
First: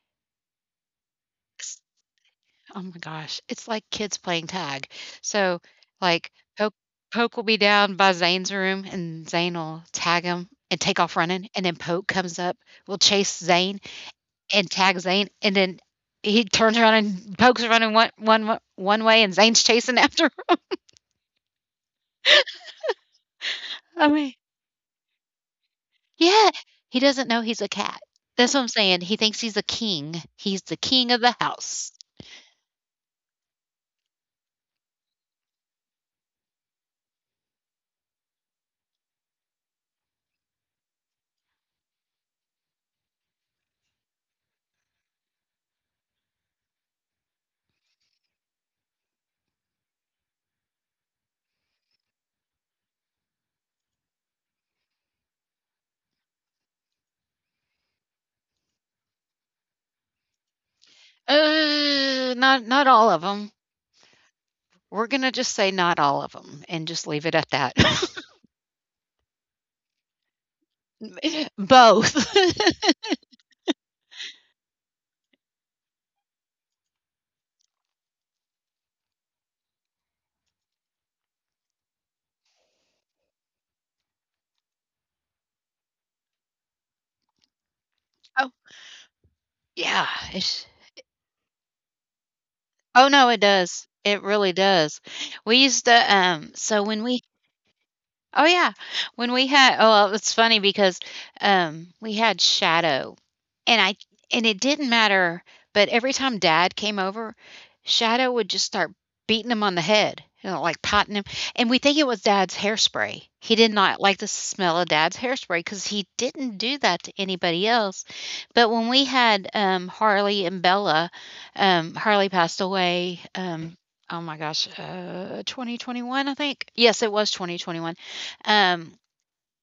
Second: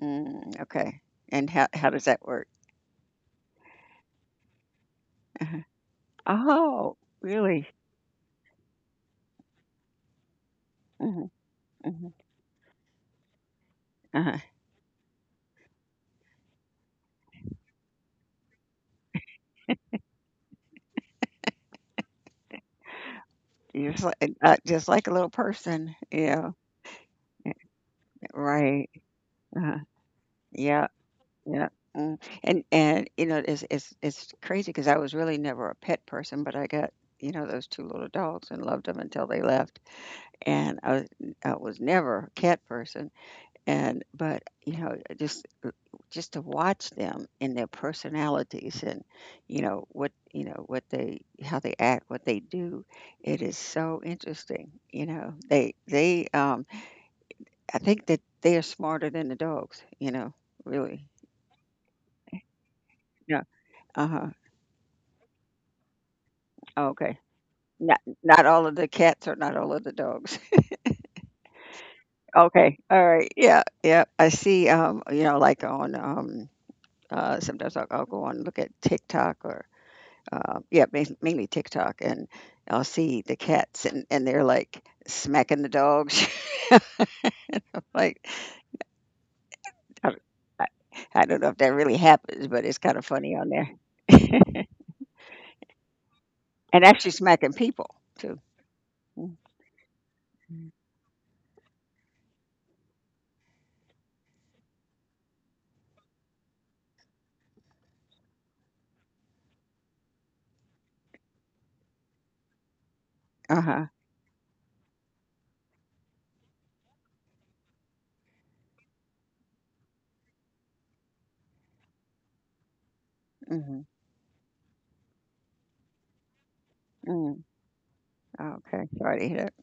Speaker 2: mm, okay. And how does that work?
Speaker 1: Oh my gosh, it's like kids playing tag. So,
Speaker 2: Uh-huh.
Speaker 1: like, Poke
Speaker 2: Oh,
Speaker 1: Poke will be
Speaker 2: really?
Speaker 1: down by Zane's room, and Zane will tag him and take off
Speaker 2: Hmm.
Speaker 1: running, and then Poke
Speaker 2: Hmm.
Speaker 1: comes up, will chase Zane
Speaker 2: Uh-huh.
Speaker 1: and tag Zane, and then he turns around and Poke's running one way, and Zane's chasing after him.
Speaker 2: You're
Speaker 1: *laughs* I mean,
Speaker 2: just like a little person.
Speaker 1: yeah,
Speaker 2: Yeah.
Speaker 1: he doesn't know he's a cat. That's what I'm
Speaker 2: Right.
Speaker 1: saying. He thinks he's a
Speaker 2: Uh-huh.
Speaker 1: king. He's the
Speaker 2: Yeah.
Speaker 1: king of the
Speaker 2: Yeah.
Speaker 1: house.
Speaker 2: Mm. And you know, it's crazy because I was really never a pet person, but I got, you know, those two little dogs and loved them until they left. And I was never a cat person, and but you know just to watch them and their personalities and you know what, you know what they, how they act, what they do, it is so interesting, you know. They I think that they are smarter than the dogs, you know. Really?
Speaker 1: Not not all of
Speaker 2: Yeah.
Speaker 1: them.
Speaker 2: Uh-huh.
Speaker 1: We're gonna just say not all of them, and
Speaker 2: Oh,
Speaker 1: just
Speaker 2: okay.
Speaker 1: leave it at that.
Speaker 2: Not
Speaker 1: *laughs*
Speaker 2: not all of the cats or not all of the dogs? *laughs*
Speaker 1: Both. *laughs*
Speaker 2: Okay. All right. Yeah. Yeah. I see. You know, like on sometimes I'll go on and look at TikTok or mainly TikTok, and I'll see the cats, and they're like smacking the dogs. *laughs* Like
Speaker 1: Oh, yeah.
Speaker 2: I,
Speaker 1: It's
Speaker 2: I, I don't know if that really happens, but it's kind of
Speaker 1: oh, no,
Speaker 2: funny
Speaker 1: it
Speaker 2: on there.
Speaker 1: does. It really
Speaker 2: *laughs*
Speaker 1: does. We used to, so
Speaker 2: And
Speaker 1: when
Speaker 2: actually
Speaker 1: we
Speaker 2: smacking people too.
Speaker 1: Oh, yeah. When
Speaker 2: Mm.
Speaker 1: we had oh, well, it's funny because, we had Shadow, and I and it didn't matter, but every time Dad came over, Shadow would just start beating him on the head, you know, like patting him, and we think it was Dad's hairspray. He
Speaker 2: Uh
Speaker 1: did
Speaker 2: huh.
Speaker 1: not like the smell of Dad's hairspray because he didn't do that to anybody else. But when we had, Harley and Bella, Harley passed away,
Speaker 2: Mm-hmm.
Speaker 1: oh my gosh, 2021, I think? Yes, it was
Speaker 2: Mm.
Speaker 1: 2021.
Speaker 2: Okay.
Speaker 1: Um,
Speaker 2: Sorry to hear that.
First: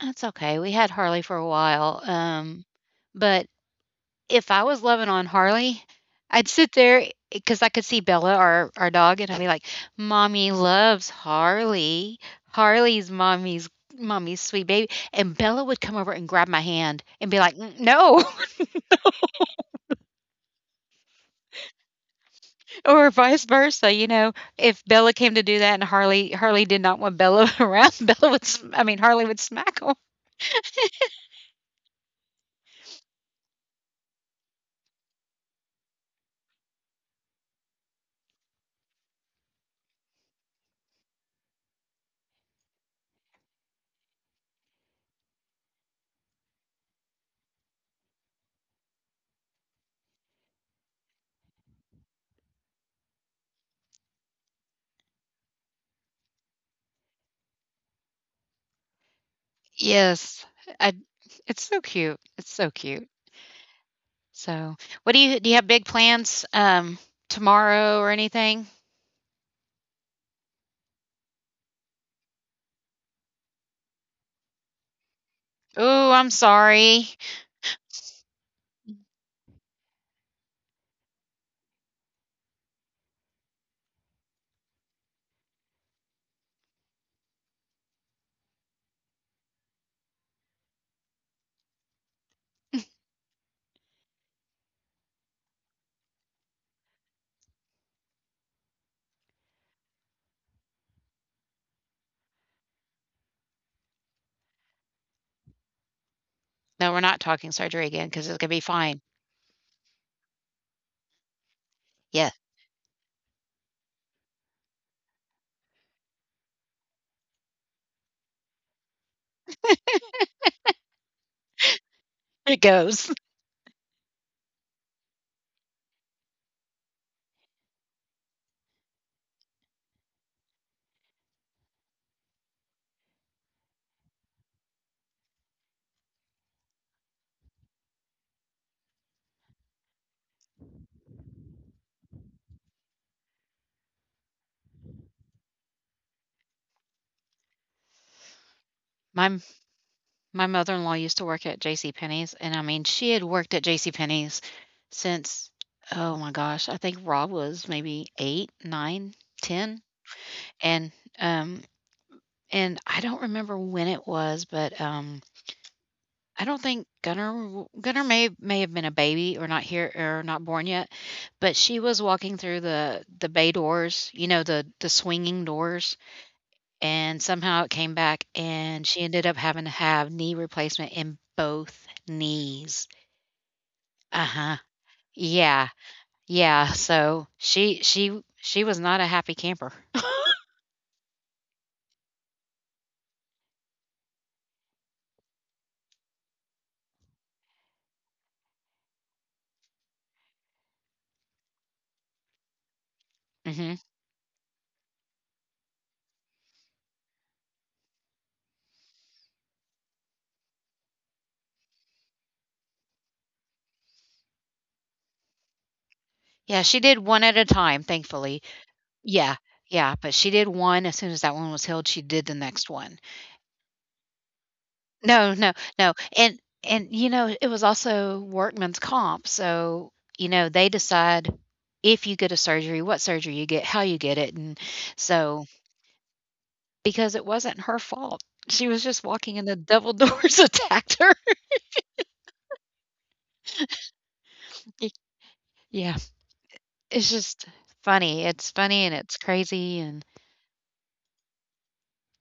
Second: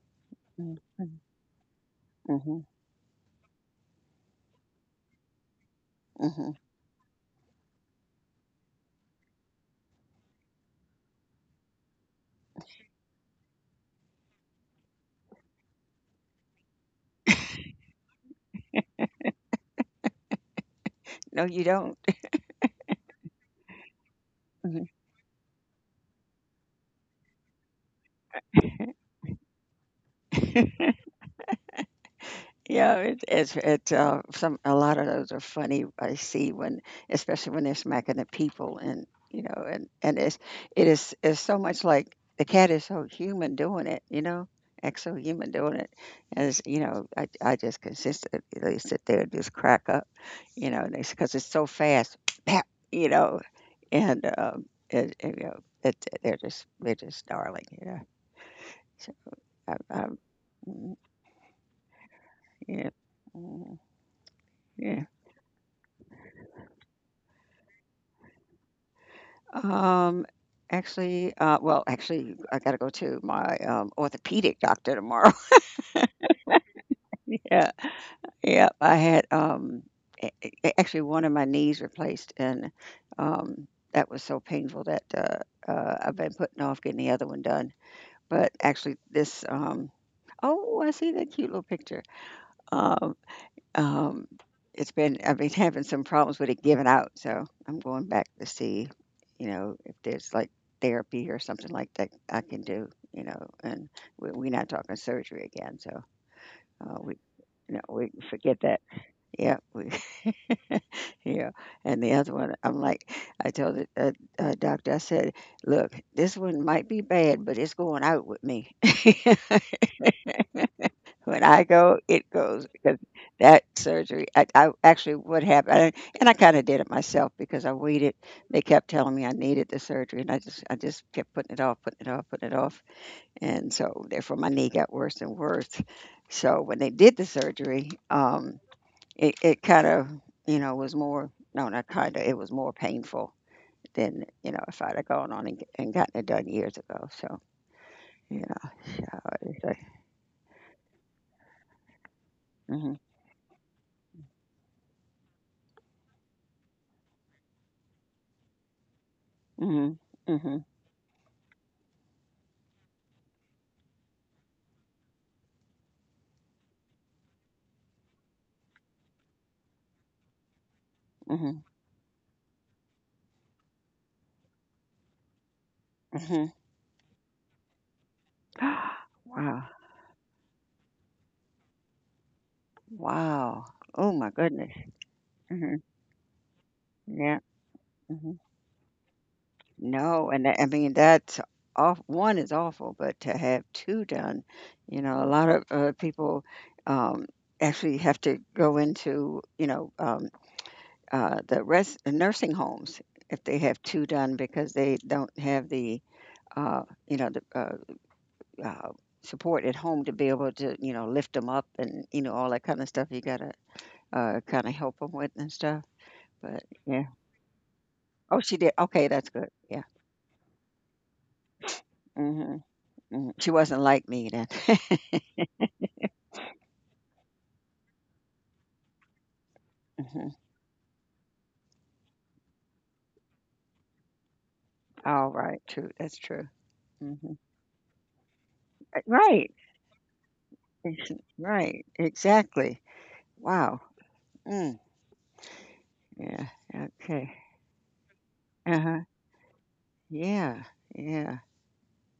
Speaker 1: that's okay. We had
Speaker 2: Mm-hmm.
Speaker 1: Harley for a while.
Speaker 2: Mm-hmm.
Speaker 1: But if I was loving on Harley, I'd
Speaker 2: Mm-hmm.
Speaker 1: sit there because I could see Bella, our dog, and I'd be like, Mommy loves Harley. Harley's mommy's mommy's sweet baby. And Bella would come over and grab my hand and be like, "Mm, no,"
Speaker 2: No, you don't.
Speaker 1: *laughs* or vice versa. You know, if
Speaker 2: Mhm.
Speaker 1: Bella came to do that and Harley did not want Bella *laughs* around, Bella would, sm- I mean, Harley would smack him.
Speaker 2: Yeah, it's some, a lot of those are funny. I see when, especially when they're smacking at people, and you know, and it's it is it's so much like the cat is so human doing it, you know, exo human doing it, as you know, I just consistently sit there and just crack up, you know, because it's so fast, pap, you know, and it, it, you know, it, they're just darling, you know. So I, I,
Speaker 1: Yes. I,
Speaker 2: mm,
Speaker 1: it's so cute. It's so
Speaker 2: yeah.
Speaker 1: cute.
Speaker 2: Mm-hmm.
Speaker 1: So,
Speaker 2: Yeah.
Speaker 1: what do you have big plans, tomorrow or anything?
Speaker 2: Um, actually, I got to go to my orthopedic doctor tomorrow.
Speaker 1: Oh, I'm sorry."
Speaker 2: *laughs* Yeah, yeah. I had actually one of my knees replaced, and um, that was so painful that I've been putting off getting the other one done. But actually, this. Oh, I see that cute little picture. Um, Um, it's been, I've been *laughs* having some problems with it giving out, so I'm going back to see, you know, if there's like therapy or something like that I can do, you know, and we're not talking surgery again, so
Speaker 1: No, we're
Speaker 2: we.
Speaker 1: not talking
Speaker 2: You know,
Speaker 1: surgery again
Speaker 2: we
Speaker 1: because it's gonna
Speaker 2: forget
Speaker 1: be
Speaker 2: that.
Speaker 1: fine.
Speaker 2: Yeah, *laughs* yeah. And the
Speaker 1: Yeah,
Speaker 2: other one, I'm like, I told the doctor, I said, look, this one might be bad, but it's going out with me. *laughs* When I go, it
Speaker 1: it
Speaker 2: goes, because
Speaker 1: goes. *laughs*
Speaker 2: that surgery, I actually would have, I, and I kind of did it myself because I waited. They kept telling me I needed the surgery, and I just kept putting it off, putting it off, putting it off, and so therefore my knee got worse and worse. So when they did the surgery, it kind of, you know, was more, no, not kind of, it was more painful than, you know, if I'd have gone on and gotten it done years ago. So you know, so
Speaker 1: My
Speaker 2: it's like,
Speaker 1: my mother-in-law used to work at J.C. Penney's, and, I mean,
Speaker 2: mhm,
Speaker 1: she had worked at J.C. Penney's since, oh my gosh, I think Rob was maybe 8, 9, 10,
Speaker 2: mhm, mhm,
Speaker 1: and, um and I don't remember when it was, but, I don't think Gunnar w Gunner may have been a baby or not here or not born yet, but
Speaker 2: mhm,
Speaker 1: she was walking through the bay doors, you know, the swinging doors,
Speaker 2: mhm.
Speaker 1: and somehow it came back, and she ended
Speaker 2: *gasps*
Speaker 1: up
Speaker 2: Wow.
Speaker 1: having to have knee replacement in both knees.
Speaker 2: Wow. Oh my
Speaker 1: Uh-huh.
Speaker 2: goodness.
Speaker 1: Yeah.
Speaker 2: Mhm.
Speaker 1: Yeah, so
Speaker 2: Yeah.
Speaker 1: she she
Speaker 2: Mhm.
Speaker 1: she was not a happy camper. *laughs*
Speaker 2: No, and that, I mean, that's off. One is awful, but to have 2 done, you know, a lot of, people, um, actually have to go into, you know, the rest nursing homes if they
Speaker 1: Mhm.
Speaker 2: have 2 done because they don't have the, you know, uh, support at home to be able to, you know, lift them up and, you know, all that kinda stuff you gotta, kinda help them with and stuff.
Speaker 1: Yeah,
Speaker 2: But,
Speaker 1: she did
Speaker 2: yeah.
Speaker 1: one at a time, thankfully.
Speaker 2: Oh, she did? Okay, that's
Speaker 1: Yeah,
Speaker 2: good. Yeah.
Speaker 1: yeah, but she did one, as soon as that one was healed, she did the
Speaker 2: Mhm,
Speaker 1: next one.
Speaker 2: mhm. She wasn't like me then. *laughs*
Speaker 1: No, no, no, and, you know, it was also workman's comp, so, you
Speaker 2: Mhm.
Speaker 1: know, they decide if you get a surgery, what surgery you get, how you get it, and
Speaker 2: All
Speaker 1: so
Speaker 2: right, true, that's true.
Speaker 1: because it
Speaker 2: Mhm.
Speaker 1: wasn't her fault. She was just walking and
Speaker 2: Right.
Speaker 1: the double doors *laughs* attacked her.
Speaker 2: Mhm. Right, exactly. Wow. Mm,
Speaker 1: Y yeah,
Speaker 2: yeah,
Speaker 1: it's
Speaker 2: okay.
Speaker 1: just funny. It's funny and
Speaker 2: Uh-huh.
Speaker 1: it's crazy, and
Speaker 2: Yeah, yeah,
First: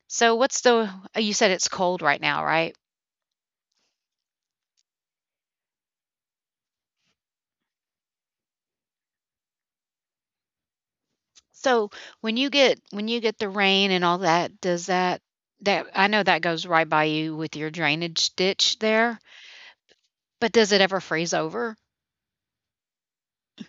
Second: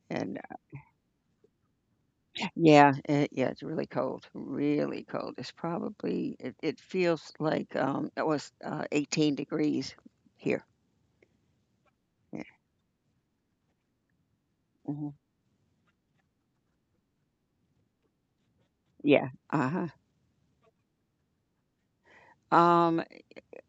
Speaker 1: so
Speaker 2: and
Speaker 1: what's the you said it's cold right now, right?
Speaker 2: yeah, yeah, it's really cold, really cold. It's probably, it feels like, it was, 18 degrees here.
Speaker 1: So,
Speaker 2: Yeah.
Speaker 1: when you get the rain and all that, does
Speaker 2: Mhm.
Speaker 1: that that I know that goes right by you with your drainage ditch there,
Speaker 2: Yeah. Uh-huh.
Speaker 1: but does it ever freeze over?
Speaker 2: Um,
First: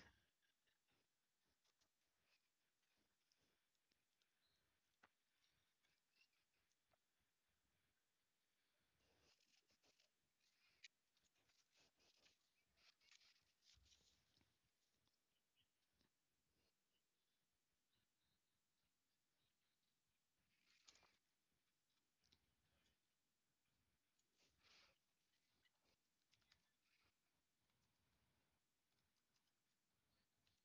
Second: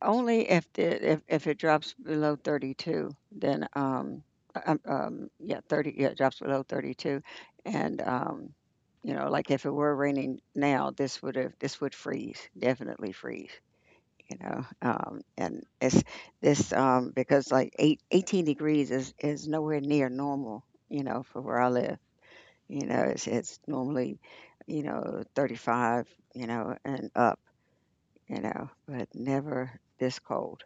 Speaker 2: only if it drops below 32, then, yeah, it drops below 32, and, you know, like, if it were raining now, this would freeze, definitely freeze, you know, and because, like, 8 18 degrees is nowhere near normal, you know, for where I live, you know, it's normally, you know, 35, you know, and up, you know, but never this cold.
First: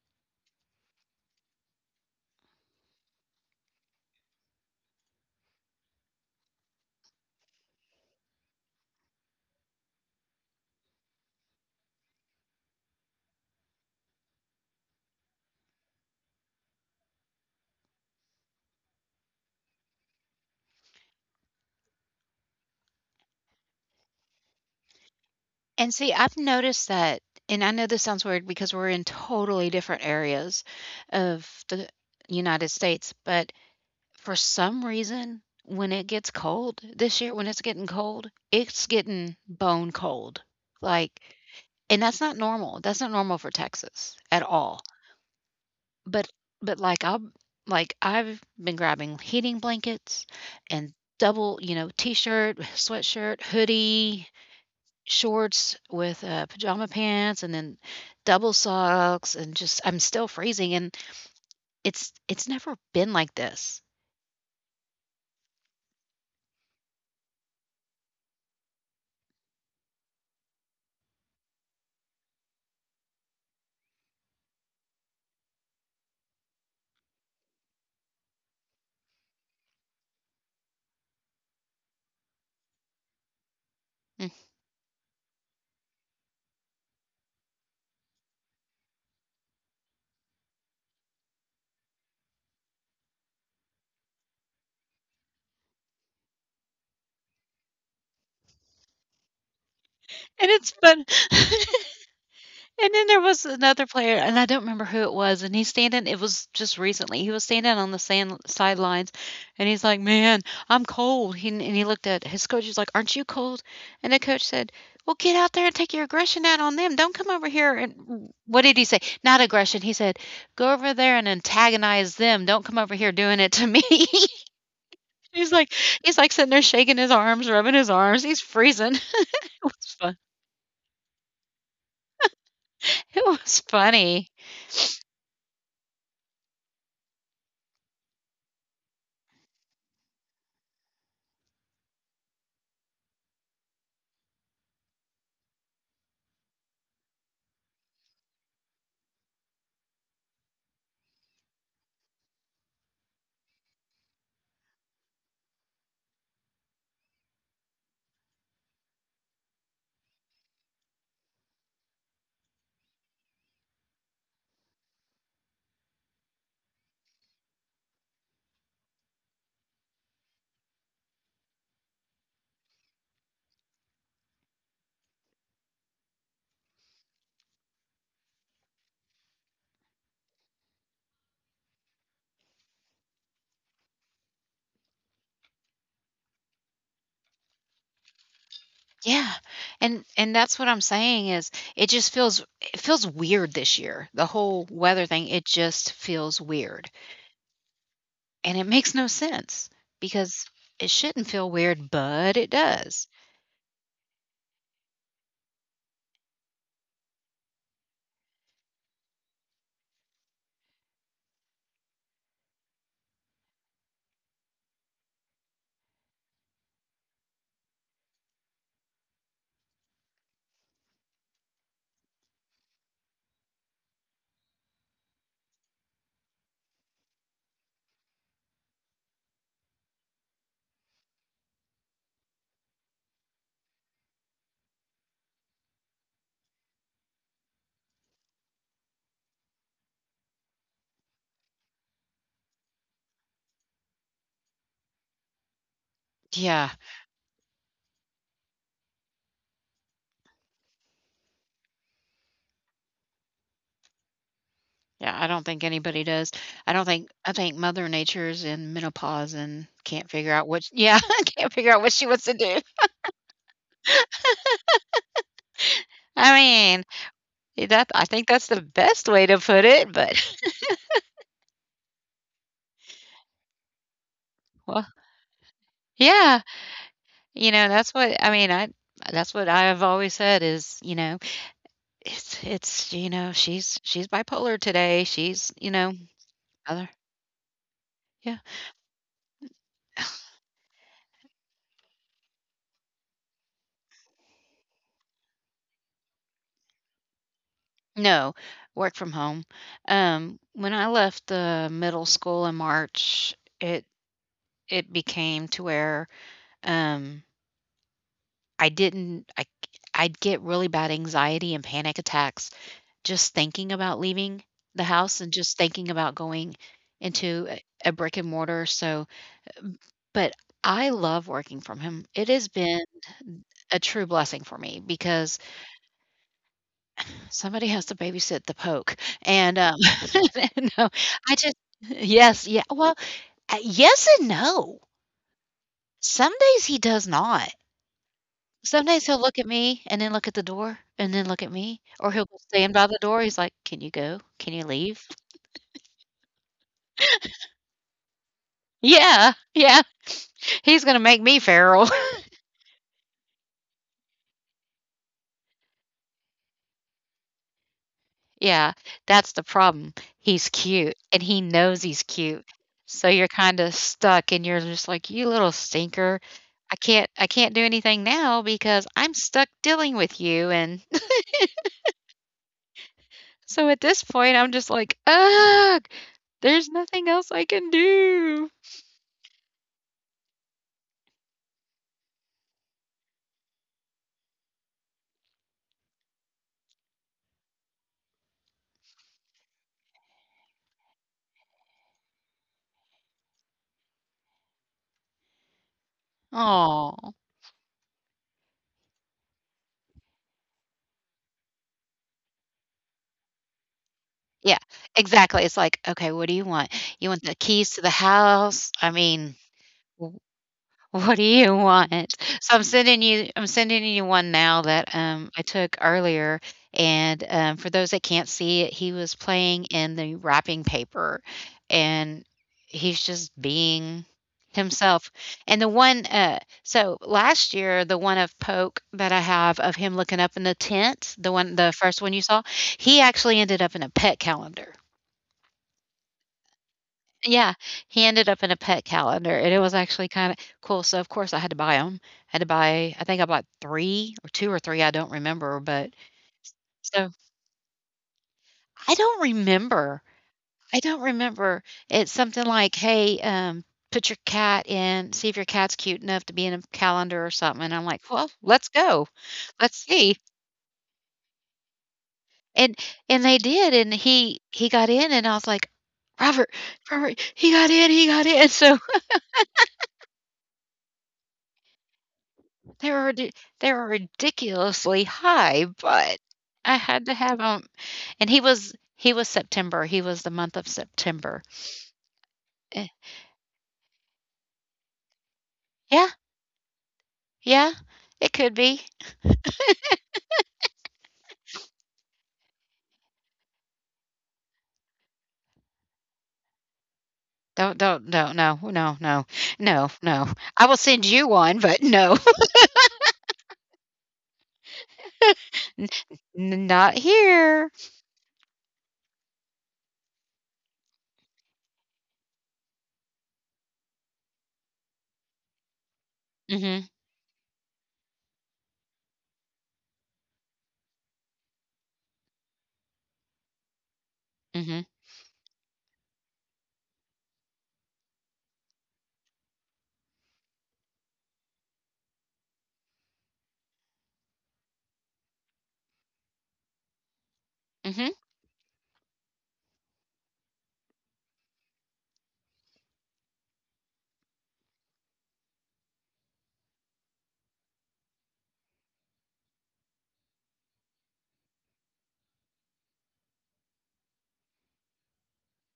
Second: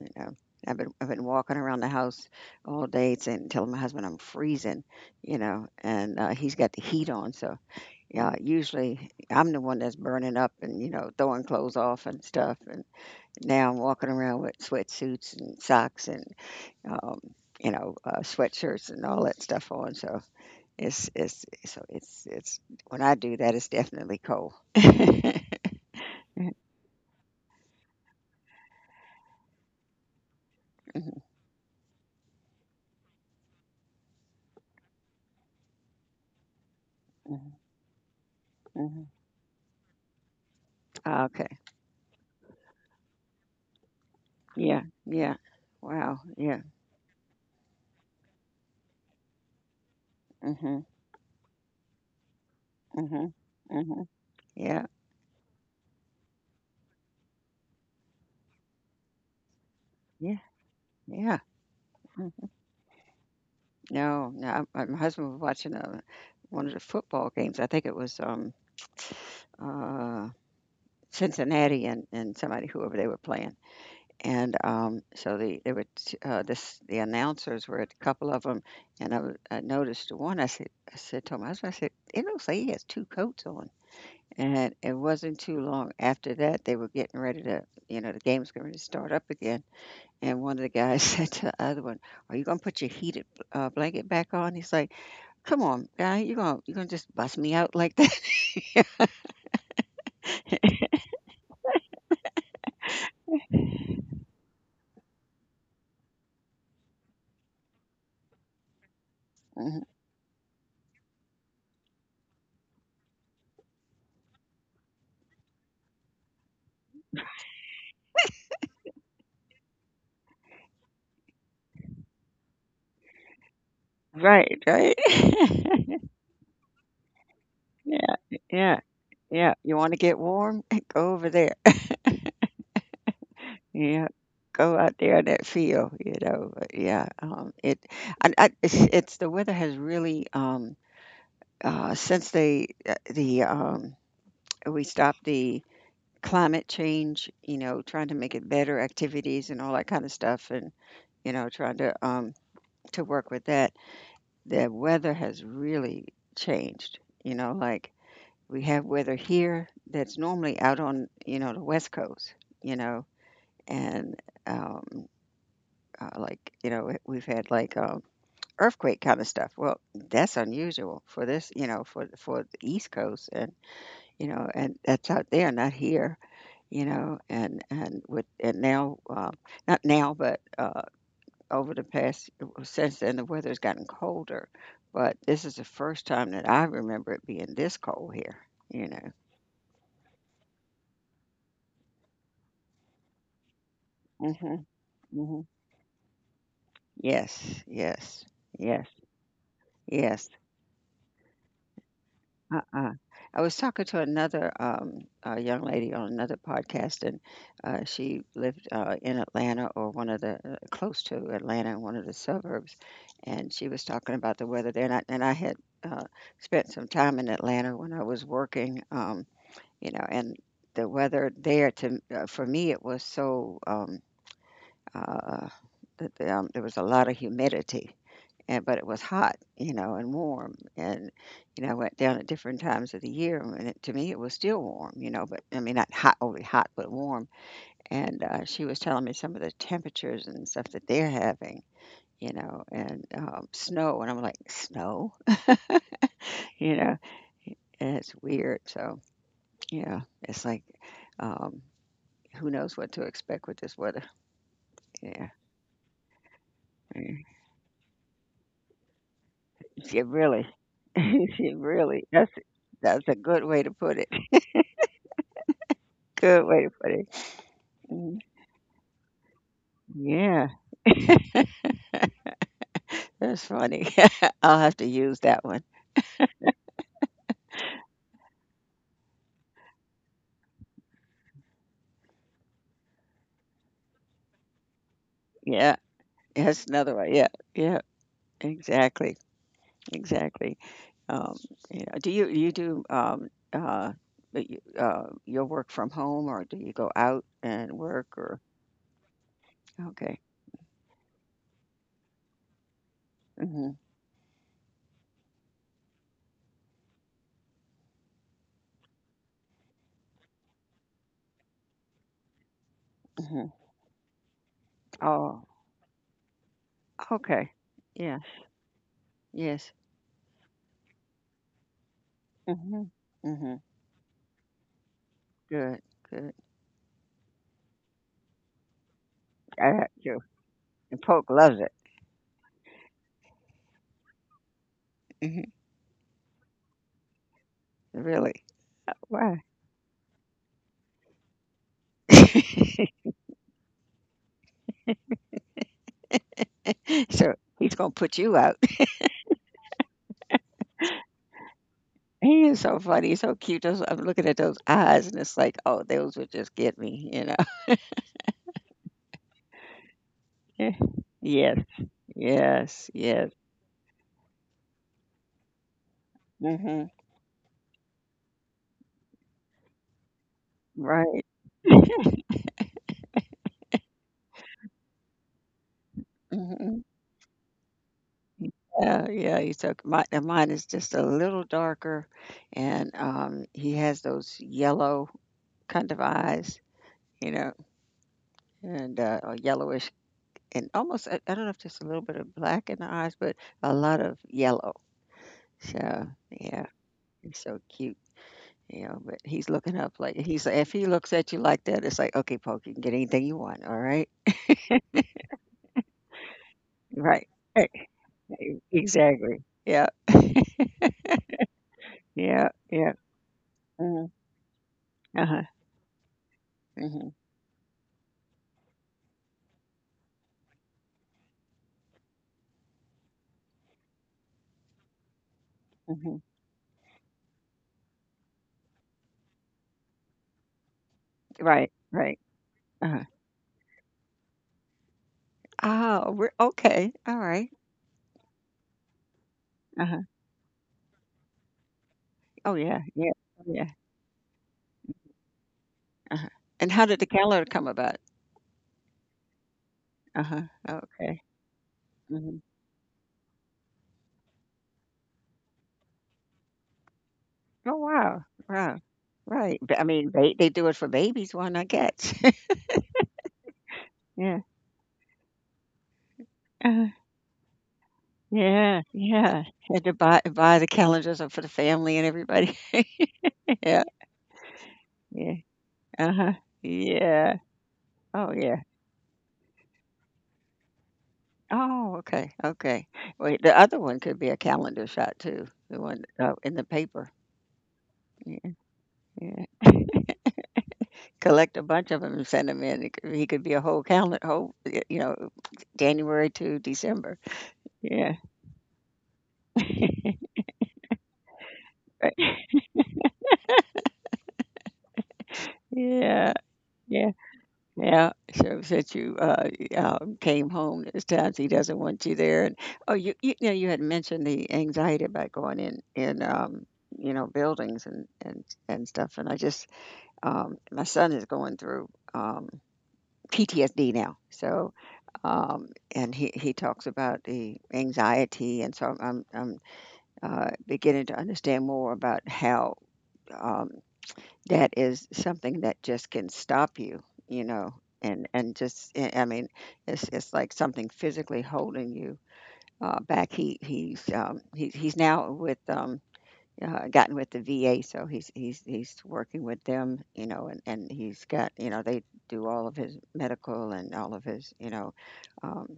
Speaker 2: You know, I've been walking around the house all day saying, telling my husband I'm freezing, you know, and he's got the heat on. So yeah, usually I'm the one that's burning up and you know throwing clothes off and stuff. And now I'm walking around with sweatsuits and socks and um, you know, sweatshirts and all that stuff on. So it's when I do that, it's definitely cold. *laughs*
Speaker 1: And see, I've noticed that, and I know this sounds weird because we're in totally different areas
Speaker 2: Mhm,
Speaker 1: of the United States, but for some reason, when it gets cold this year, when
Speaker 2: mhm,
Speaker 1: it's getting cold, it's
Speaker 2: mhm.
Speaker 1: getting bone cold. Like,
Speaker 2: Okay.
Speaker 1: and that's not normal. That's not normal for Texas at
Speaker 2: Yeah.
Speaker 1: all.
Speaker 2: Yeah. Wow.
Speaker 1: But
Speaker 2: Yeah.
Speaker 1: but, like, I'm like, I've been grabbing heating blankets
Speaker 2: Hmm.
Speaker 1: and double you know, T-shirt, *laughs*
Speaker 2: Mhm.
Speaker 1: sweatshirt,
Speaker 2: Mhm.
Speaker 1: hoodie,
Speaker 2: Yeah.
Speaker 1: shorts with, pajama pants, and then double socks, and just I'm still
Speaker 2: Yeah.
Speaker 1: freezing, and
Speaker 2: Yeah.
Speaker 1: it's
Speaker 2: Mm.
Speaker 1: it's never been like this.
Speaker 2: No, no, my husband was watching, one of the football games. I think it was, uh, Cincinnati and somebody, whoever they were playing, and, so there were t this, the announcers were a couple of them, and I noticed one. I said to my husband, I said, "It looks like he has 2 coats on."
Speaker 1: Mm,
Speaker 2: And it wasn't too long after that, they were getting ready to, you know, the game was going to start up again. And one of the guys *laughs* said to the other one, "Are you gonna put your heated blanket back on?" He's like, "Come on, guy, you gonna, just bust me out like that?" *laughs*
Speaker 1: and it's fun *laughs* And then there was another player, and I don't remember who it was, and he's standing it was just recently. He was standing on the sand sidelines, and
Speaker 2: Mhm.
Speaker 1: he's like, "Man, I'm cold." He looked at his coach. He's like, "Aren't you cold?" And the coach said, "Well, get out there and take your aggression out on them. Don't come over here and what did he say? Not aggression. He said, "Go over there and antagonize them. "Don't come over here doing it to me."
Speaker 2: Right, right.
Speaker 1: *laughs* he's like
Speaker 2: *laughs*
Speaker 1: he's like sitting there shaking his arms, rubbing his
Speaker 2: Yeah,
Speaker 1: arms. He's
Speaker 2: yeah,
Speaker 1: freezing. *laughs*
Speaker 2: yeah.
Speaker 1: It
Speaker 2: You want to
Speaker 1: was fun.
Speaker 2: get warm? *laughs* Go over there. *laughs*
Speaker 1: It was
Speaker 2: Yeah,
Speaker 1: funny.
Speaker 2: go out there in that field. You know, but yeah. It, I, it's the weather has really since they the we stopped the climate change, you know, trying to make it better activities and all that kind of stuff, and you know, trying to work with that. The weather has really changed, you know, we have weather here that's normally out on, you know, the West Coast, you know, and, um, you know, we've had, earthquake kinda stuff. Well, that's unusual for this, you know, for the East Coast and, you know, and that's out there, not here, you know, and now, not now, but over the past since then the weather's gotten colder, but this is the first time that I remember it being this cold here, you know.
Speaker 1: Yeah, and that's what I'm saying is it feels weird this year. The
Speaker 2: Mhm,
Speaker 1: whole weather thing, it
Speaker 2: mhm.
Speaker 1: just feels weird.
Speaker 2: Yes, yes,
Speaker 1: And it
Speaker 2: yes,
Speaker 1: makes no sense
Speaker 2: yes.
Speaker 1: because it shouldn't feel weird, but it
Speaker 2: Uh-uh.
Speaker 1: does.
Speaker 2: I was talking to another young lady on another podcast, and she lived in Atlanta or one of the close to Atlanta in one of the suburbs, and she was talking about the weather there. And I had uh, spent some time in Atlanta when I was working. You know, and the weather there to for me, it was so uh, there was a lot of humidity, and but it was hot, you know, and warm. And you know, I went down at different times of the year, and it, to me, it was still warm, you know, but I mean, not hot, overly hot, but warm. And she was telling me some of the temperatures and stuff that they're having. You know, and snow, and I'm like, snow, *laughs*
Speaker 1: Yeah.
Speaker 2: you know, and it's weird. So, yeah, it's like um, who knows what to expect with this weather?
Speaker 1: Yeah, I
Speaker 2: Yeah,
Speaker 1: don't think anybody does. I don't think
Speaker 2: yeah.
Speaker 1: I think Mother Nature's in menopause and
Speaker 2: It
Speaker 1: can't figure
Speaker 2: really,
Speaker 1: out what,
Speaker 2: *laughs*
Speaker 1: yeah, *laughs* can't
Speaker 2: it
Speaker 1: figure out what
Speaker 2: really.
Speaker 1: she wants
Speaker 2: That's
Speaker 1: to do.
Speaker 2: that's a good way to put it. *laughs*
Speaker 1: I
Speaker 2: Good way to
Speaker 1: mean,
Speaker 2: put it.
Speaker 1: that I
Speaker 2: Mhm.
Speaker 1: think that's the best way to put it, but
Speaker 2: Yeah, that's funny. *laughs* I'll
Speaker 1: *laughs*
Speaker 2: have
Speaker 1: well,
Speaker 2: to use that one.
Speaker 1: yeah. You know, that's what I mean, I that's what I have always said is, you know, it's, you know, she's bipolar today. She's, you
Speaker 2: Yeah,
Speaker 1: know,
Speaker 2: that's
Speaker 1: other,
Speaker 2: another one. Yeah, yeah,
Speaker 1: yeah.
Speaker 2: exactly, exactly. Um, yeah. Do you you do but you- your work from home, or do you go out and work?
Speaker 1: No,
Speaker 2: Or
Speaker 1: work from home.
Speaker 2: okay,
Speaker 1: When I left the middle school in March,
Speaker 2: hmm
Speaker 1: it it became to where um I didn't I I'd get really bad anxiety and panic attacks just
Speaker 2: hmm
Speaker 1: thinking about leaving the house and
Speaker 2: oh,
Speaker 1: just thinking about going into
Speaker 2: okay,
Speaker 1: a brick
Speaker 2: yeah,
Speaker 1: and mortar. So
Speaker 2: yes.
Speaker 1: But I love working from home. It has been
Speaker 2: Mhm, mhm.
Speaker 1: a true blessing for me because
Speaker 2: Good, good.
Speaker 1: somebody has to babysit the Poke, and,
Speaker 2: I have you.
Speaker 1: *laughs* no,
Speaker 2: And Polk
Speaker 1: I just
Speaker 2: loves it.
Speaker 1: yes, yeah, well, yes and no.
Speaker 2: Mhm.
Speaker 1: Some days he does not.
Speaker 2: Really.
Speaker 1: Some days he'll look
Speaker 2: Why?
Speaker 1: at me and then look at the door and then look at me, or he'll stand by the
Speaker 2: *laughs*
Speaker 1: door, he's like, "Can you go? Can you leave?" *laughs*
Speaker 2: So, he's gonna put you out. *laughs*
Speaker 1: Yeah, yeah, he's gonna make me feral.
Speaker 2: He is so funny, he's so cute, those I'm looking at those eyes, and it's like, "Oh, those would just get me," you know? *laughs*
Speaker 1: Yeah, that's the problem. He's
Speaker 2: Yeah.
Speaker 1: cute, and he
Speaker 2: Yes,
Speaker 1: knows he's cute.
Speaker 2: yes,
Speaker 1: So you're
Speaker 2: yes.
Speaker 1: kinda stuck, and you're just like, "You little stinker. I
Speaker 2: Mhm.
Speaker 1: can't I can't do anything now because I'm stuck dealing with you," and
Speaker 2: Right.
Speaker 1: *laughs* so at this point, I'm just like, "Ugh, there's
Speaker 2: Mhm.
Speaker 1: nothing else I can do."
Speaker 2: Yeah, yeah, he took my and mine is just a little darker, and, he has those yellow kind of eyes, you know, and, or yellowish and almost I don't know if there's a little bit of black in the eyes, but a lot of yellow. So yeah,
Speaker 1: Aw.
Speaker 2: he's so cute. You know, but he's looking up like he's if he looks at you like that, it's like okay, Poke, you can get anything you want. All right,
Speaker 1: Yeah, exactly. It's like, "Okay, what do you want? You want
Speaker 2: right,
Speaker 1: the
Speaker 2: Eh,
Speaker 1: keys to the house?" I mean,
Speaker 2: exactly. Yeah,
Speaker 1: what do you want?
Speaker 2: yeah,
Speaker 1: So
Speaker 2: yeah.
Speaker 1: I'm sending you
Speaker 2: Mhm.
Speaker 1: one now that,
Speaker 2: Uh
Speaker 1: I
Speaker 2: huh.
Speaker 1: took earlier,
Speaker 2: Hmm,
Speaker 1: and, for those that can't see it, he was playing in the wrapping paper, and he's just being himself. And
Speaker 2: hmm.
Speaker 1: so last year, the one of Poke that I have of him looking up in the tent,
Speaker 2: Right,
Speaker 1: the first one
Speaker 2: right.
Speaker 1: you saw,
Speaker 2: Uh
Speaker 1: he
Speaker 2: huh.
Speaker 1: actually ended up in a pet calendar.
Speaker 2: Oh, we're okay. All right.
Speaker 1: Yeah, he ended up in a pet calendar, and it was
Speaker 2: Uh huh.
Speaker 1: actually kinda cool, so, of course, I had to buy 'em. Had to
Speaker 2: Oh yeah,
Speaker 1: buy I
Speaker 2: yeah,
Speaker 1: think I
Speaker 2: oh,
Speaker 1: bought
Speaker 2: yeah.
Speaker 1: 3 or 2 or 3, I don't remember, but
Speaker 2: Uh huh. And how did the
Speaker 1: so
Speaker 2: calendar come about?
Speaker 1: I don't remember.
Speaker 2: Uh huh.
Speaker 1: I don't
Speaker 2: Okay.
Speaker 1: remember. It's something like, "Hey, put your cat in see if your cat's cute enough to be in a calendar or something," and
Speaker 2: Oh,
Speaker 1: I'm like,
Speaker 2: wow.
Speaker 1: "Well, let's
Speaker 2: Wow.
Speaker 1: go.
Speaker 2: Right.
Speaker 1: Let's
Speaker 2: But, I mean,
Speaker 1: see."
Speaker 2: they do it for babies, why not cats? *laughs*
Speaker 1: And and they did, and
Speaker 2: Yeah.
Speaker 1: he got in, and I was like, "Robert,
Speaker 2: uh
Speaker 1: Robert, he got in, he got in." *laughs* So
Speaker 2: Yeah, yeah. Had to buy the calendars up for the family and everybody. *laughs*
Speaker 1: They were ridi they
Speaker 2: Yeah,
Speaker 1: were ridiculously
Speaker 2: yeah.
Speaker 1: high, but
Speaker 2: Uh-huh.
Speaker 1: I had to
Speaker 2: Yeah.
Speaker 1: have 'em. And
Speaker 2: Oh, yeah.
Speaker 1: he was September, he was the month of September.
Speaker 2: Oh, okay, okay.
Speaker 1: Eh
Speaker 2: Wait, the other one could be a calendar shot too, the one
Speaker 1: Yeah,
Speaker 2: in the paper.
Speaker 1: yeah, it
Speaker 2: Yeah,
Speaker 1: could be.
Speaker 2: yeah. Collect a bunch of them and send them in. It could, he could be a whole calendar, whole, you know, January to December.
Speaker 1: Don't don't
Speaker 2: Yeah.
Speaker 1: don't, no, no, no, no,
Speaker 2: *laughs*
Speaker 1: no. I will send you one, but no. *laughs*
Speaker 2: Right. Yeah,
Speaker 1: N Not
Speaker 2: yeah.
Speaker 1: here.
Speaker 2: Yeah, shows that you came home this time. So he doesn't want you there. And oh, you know you had mentioned the anxiety about going in
Speaker 1: Mhm,
Speaker 2: you know buildings and stuff. And I just my son is going through um, PTSD now, so
Speaker 1: mhm,
Speaker 2: and he talks about the anxiety, and so I'm beginning to understand more about how. Um, that is something that just can stop you, you know,
Speaker 1: mhm,
Speaker 2: and just I mean, it's like something physically holding you back. He's now with gotten with the VA, so he's working with them, you know, and he's got you know they do all of his medical and all of his you know. Um,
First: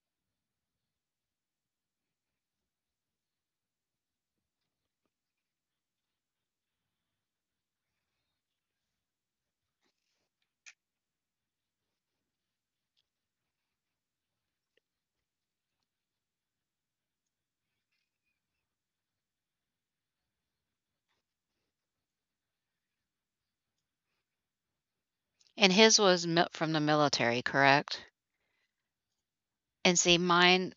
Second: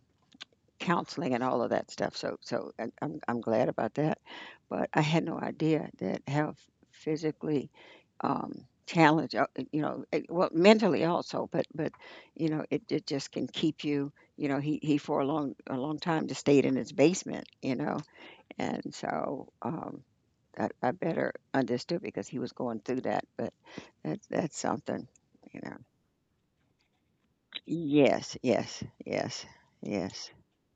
Speaker 2: Counseling and all of that stuff. So I'm glad about that, but I had no idea that how physically challenged you know well mentally also, but you know it, it just can keep you you know he for a long time just stayed in his basement you know and so. I better understood because he was going through that, but that's something, you
Speaker 1: and
Speaker 2: know.
Speaker 1: his was mil from the military, correct?
Speaker 2: Yes, yes, yes,
Speaker 1: And see,
Speaker 2: yes.
Speaker 1: mine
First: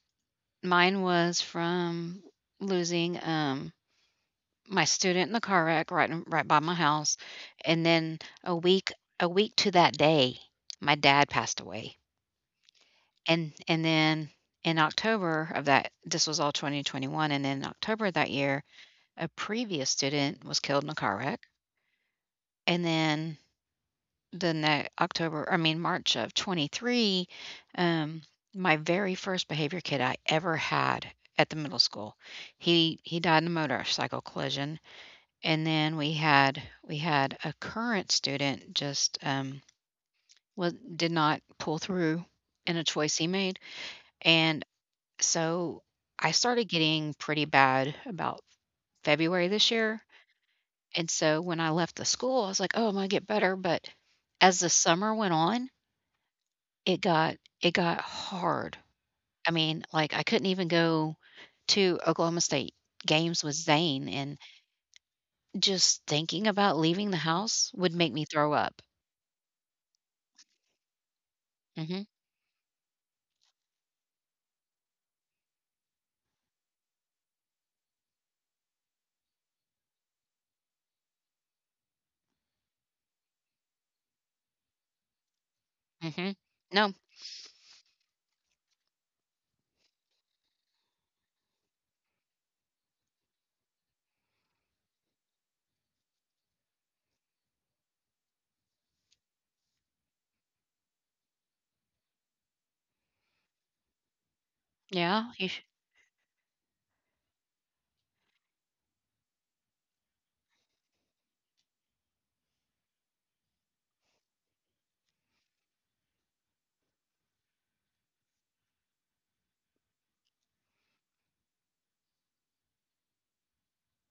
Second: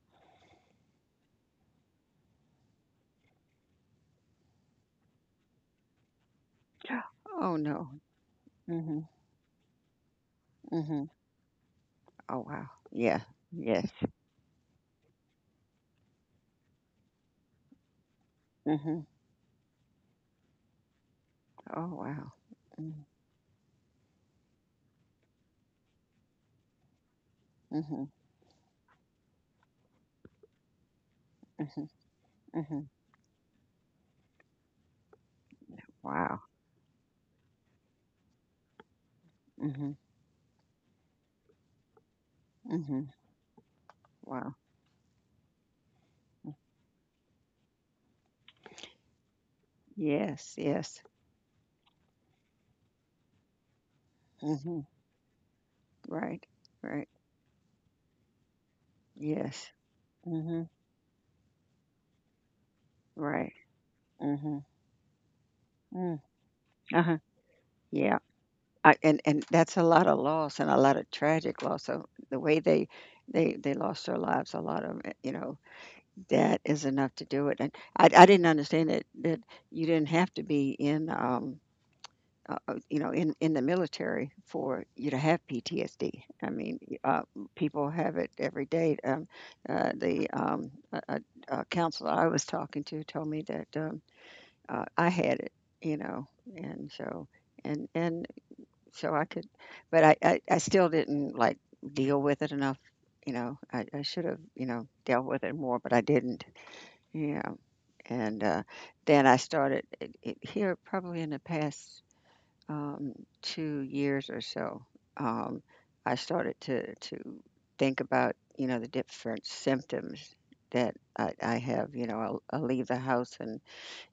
Speaker 1: mine was from losing, my student in the car wreck right by my house,
Speaker 2: Oh
Speaker 1: and
Speaker 2: no.
Speaker 1: then
Speaker 2: Mm-hmm.
Speaker 1: a week to that day, my
Speaker 2: Mm-hmm.
Speaker 1: dad passed away,
Speaker 2: Oh, wow. Yeah.
Speaker 1: and
Speaker 2: Yes.
Speaker 1: then in October of that, this was all 2021, and then in October of that year,
Speaker 2: Mhm.
Speaker 1: a previous student was killed in a car wreck,
Speaker 2: Oh, wow.
Speaker 1: and
Speaker 2: Mm.
Speaker 1: then the next October, I mean, March of '23,
Speaker 2: Mhm.
Speaker 1: um, my very first behavior kid I ever had at the middle
Speaker 2: Mhm.
Speaker 1: school,
Speaker 2: Mhm.
Speaker 1: he died in a motorcycle collision. And then we
Speaker 2: Wow.
Speaker 1: had we had a current student just,
Speaker 2: Mhm.
Speaker 1: well, did not pull through in a
Speaker 2: Mhm.
Speaker 1: choice he made,
Speaker 2: Wow.
Speaker 1: and so I started getting pretty bad about February this year,
Speaker 2: Yes. Yes.
Speaker 1: and so when I left the school, I was like, "Oh, I'm gonna get better," but as the
Speaker 2: Mhm.
Speaker 1: summer went on,
Speaker 2: Right.
Speaker 1: it
Speaker 2: Right.
Speaker 1: got it got hard. I
Speaker 2: Yes.
Speaker 1: mean, like, I couldn't even
Speaker 2: Mhm.
Speaker 1: go to Oklahoma State games
Speaker 2: Right.
Speaker 1: with Zane, and
Speaker 2: Mhm.
Speaker 1: just
Speaker 2: Mm.
Speaker 1: thinking about leaving the
Speaker 2: Uh-huh.
Speaker 1: house would make
Speaker 2: Yeah.
Speaker 1: me throw up.
Speaker 2: I, and that's a lot of loss and a lot of tragic loss.
Speaker 1: Mhm.
Speaker 2: So the way they they lost their lives, a lot of 'em, you know, that is enough to do it. And I didn't understand that that you didn't have to be in you know, in the military for you to have PTSD.
Speaker 1: Mhm.
Speaker 2: I mean,
Speaker 1: No.
Speaker 2: people have it every day. The a counselor I was talking to told me that I had it, you know, and so and so I could, but I still didn't like deal with it enough. You know, I should have, you know, dealt
Speaker 1: Yeah,
Speaker 2: with
Speaker 1: you
Speaker 2: it
Speaker 1: sh
Speaker 2: more, but I didn't. Yeah. And then I started here probably in the past um, two years or so, um, I started to think about, you know, the different symptoms that I have. You know, I'll leave the house and,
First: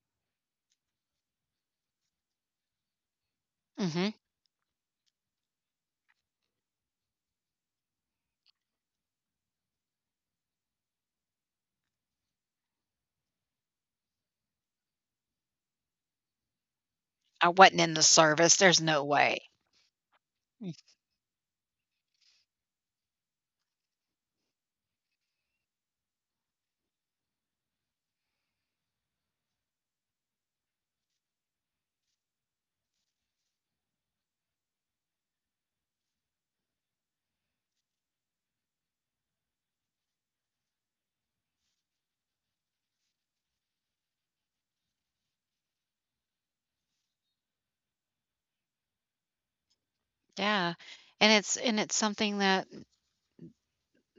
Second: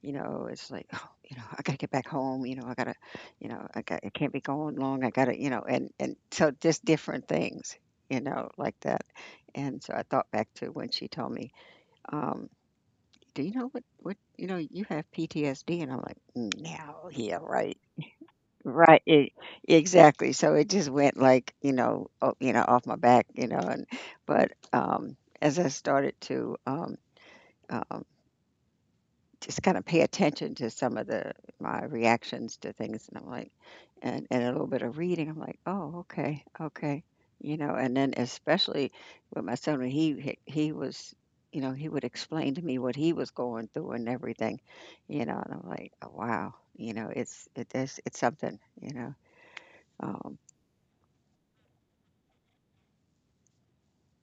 Speaker 2: you know, it's like, oh, you know, I got to get back home. You know, I got to, you know, I got, I
Speaker 1: mhm.
Speaker 2: can't be going long. I got to, you know, and so just different things, you know, like that. And so I thought back to when she told me, um, do you know what, you know, you have PTSD? And I'm like, no, yeah, yeah,
Speaker 1: I
Speaker 2: right.
Speaker 1: wasn't in the service, there's
Speaker 2: Right,
Speaker 1: no
Speaker 2: e
Speaker 1: way.
Speaker 2: exactly. So it
Speaker 1: Mm,
Speaker 2: just went like, you know, o you know, off my back, you know, and but, as I started to, um, just kinda pay attention to some of the my reactions to things, and I'm like and a little bit of reading, I'm like, "Oh, okay, okay," you know, and then especially with my son, when he was you know, he would explain to me what he was going through and everything, you know, and I'm like, "Oh, wow," you know, it's it it is it's something, you know, um
Speaker 1: yeah, and it's something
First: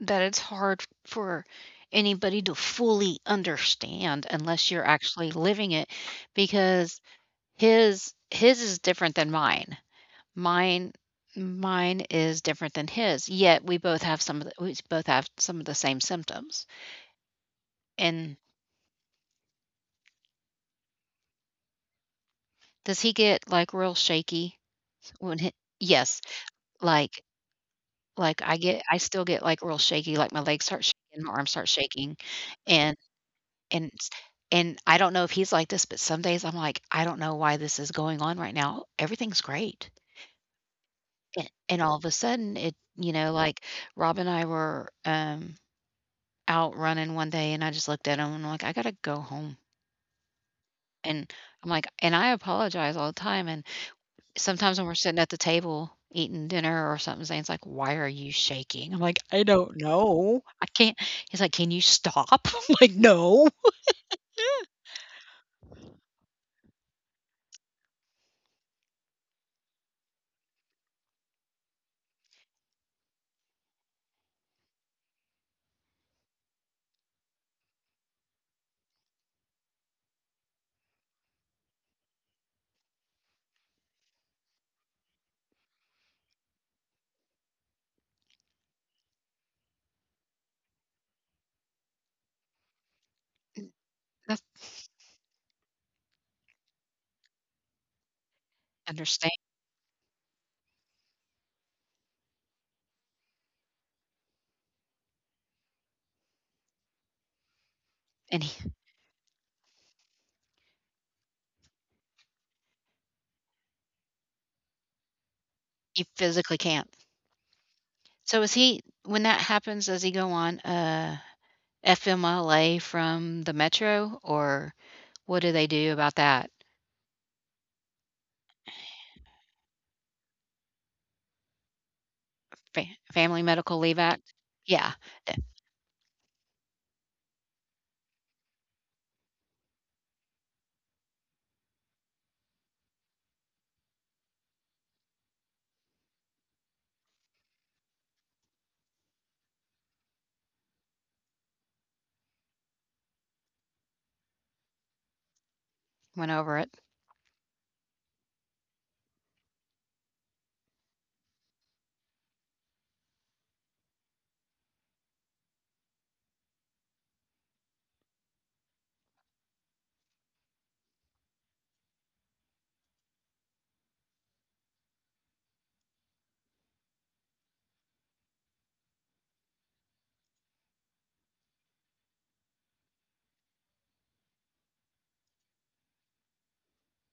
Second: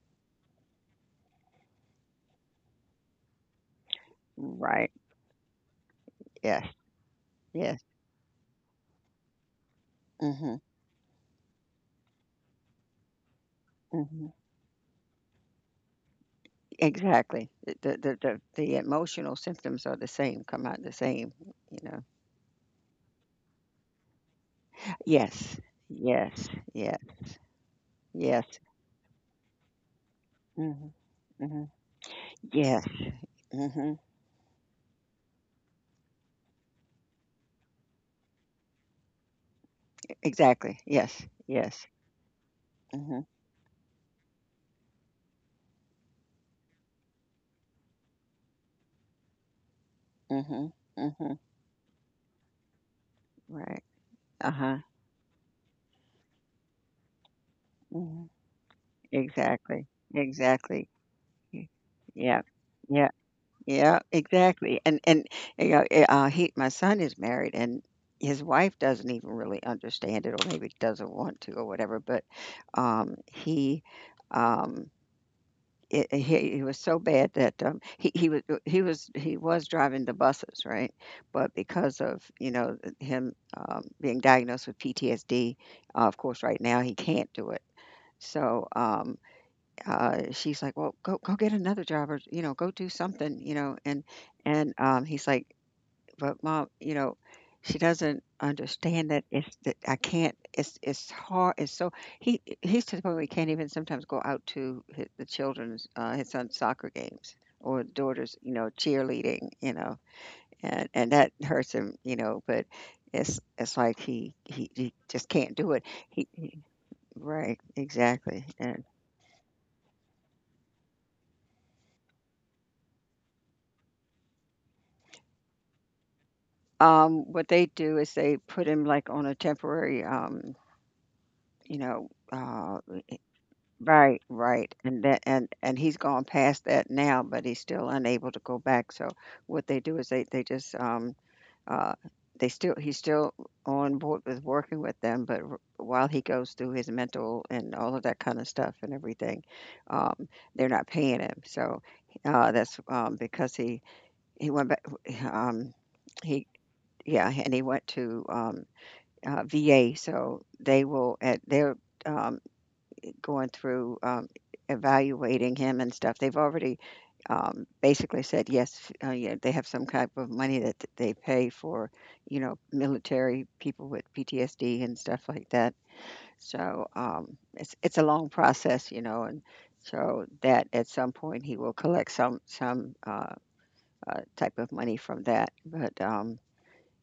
Speaker 1: that it's hard for anybody to fully understand unless you're
Speaker 2: right.
Speaker 1: actually living it,
Speaker 2: Yes,
Speaker 1: because
Speaker 2: yes.
Speaker 1: his is different than mine.
Speaker 2: Mhm,
Speaker 1: Mine mine is different than his, yet
Speaker 2: mhm.
Speaker 1: we both have some of the same symptoms,
Speaker 2: Exactly. The the the
Speaker 1: and
Speaker 2: the the emotional symptoms are the same, come out the same, you know.
Speaker 1: does he get, like, real shaky when he
Speaker 2: Yes.
Speaker 1: Yes,
Speaker 2: Yes. Yes.
Speaker 1: like, I
Speaker 2: Yes.
Speaker 1: get I still get, like, real shaky, like, my legs start
Speaker 2: Mhm,
Speaker 1: shaking, my arms start
Speaker 2: mhm.
Speaker 1: shaking,
Speaker 2: Yes.
Speaker 1: and and
Speaker 2: Mhm.
Speaker 1: s and I don't know if he's like this, but some days I'm like, "I don't know why this is going on right now. Everything's great."
Speaker 2: Exactly. Yes.
Speaker 1: And
Speaker 2: Yes.
Speaker 1: all of a sudden, it you know,
Speaker 2: Mhm,
Speaker 1: like, Rob and I were, out running one day, and I just looked at him, and I'm like, "I gotta go home."
Speaker 2: mhm,
Speaker 1: And
Speaker 2: mhm.
Speaker 1: and I apologize all the time, and
Speaker 2: Right.
Speaker 1: sometimes
Speaker 2: Uh-huh.
Speaker 1: when we're sitting at the table eating dinner or something, Zane's like, "Why are you
Speaker 2: Mhm.
Speaker 1: shaking?" I'm like, "I don't
Speaker 2: Exactly.
Speaker 1: know. I
Speaker 2: Exactly.
Speaker 1: can't" He's like, "Can
Speaker 2: Y-
Speaker 1: you stop?" *laughs*
Speaker 2: Yeah.
Speaker 1: I'm like,
Speaker 2: Yeah.
Speaker 1: "No."
Speaker 2: Yeah, exactly. And you know, he my son is married and his wife doesn't even really understand it or maybe doesn't want to or whatever, but he um he was so bad that he was he was driving the buses right, but because of you know him being diagnosed with PTSD, of course right now he can't do it. So she's like, "Well, go go get another job, or you know, go do something, you know."
Speaker 1: that's
Speaker 2: And he's like, "But mom, you know, she doesn't understand that
Speaker 1: Understand
Speaker 2: it's that I can't. It's hard. It's so he's to the point where he can't even sometimes go out to his, the children's his son's soccer games or daughter's,
Speaker 1: and
Speaker 2: you know, cheerleading, you know, and that hurts him, you know, but." It's like he just can't do it.
Speaker 1: he physically
Speaker 2: He
Speaker 1: can't.
Speaker 2: right
Speaker 1: So is
Speaker 2: exactly.
Speaker 1: he
Speaker 2: And.
Speaker 1: when that happens, does he go on, FMLA from the metro, or what do they do about that?
Speaker 2: What they do is they put him like on a temporary, you know,
Speaker 1: Fa
Speaker 2: uh,
Speaker 1: Family Medical Leave
Speaker 2: right,
Speaker 1: Act?
Speaker 2: right,
Speaker 1: Yeah,
Speaker 2: and that
Speaker 1: eh,
Speaker 2: and he's gone past that now, but he's still unable to go back. So what they do is they just uh they still he's still on board with working with them, but while he goes through his mental and all of that kind of stuff and everything, um, they're not paying him. So that's because he went back um
Speaker 1: went
Speaker 2: he
Speaker 1: over it.
Speaker 2: yeah and he went to VA, so they will at they're um, going through evaluating him and stuff. They've already basically said yes. Yeah, they have some type of money that they pay for, you know, military people with PTSD and stuff like that. So it's a long process, you know, and so that at some point he will collect some type of money from that. But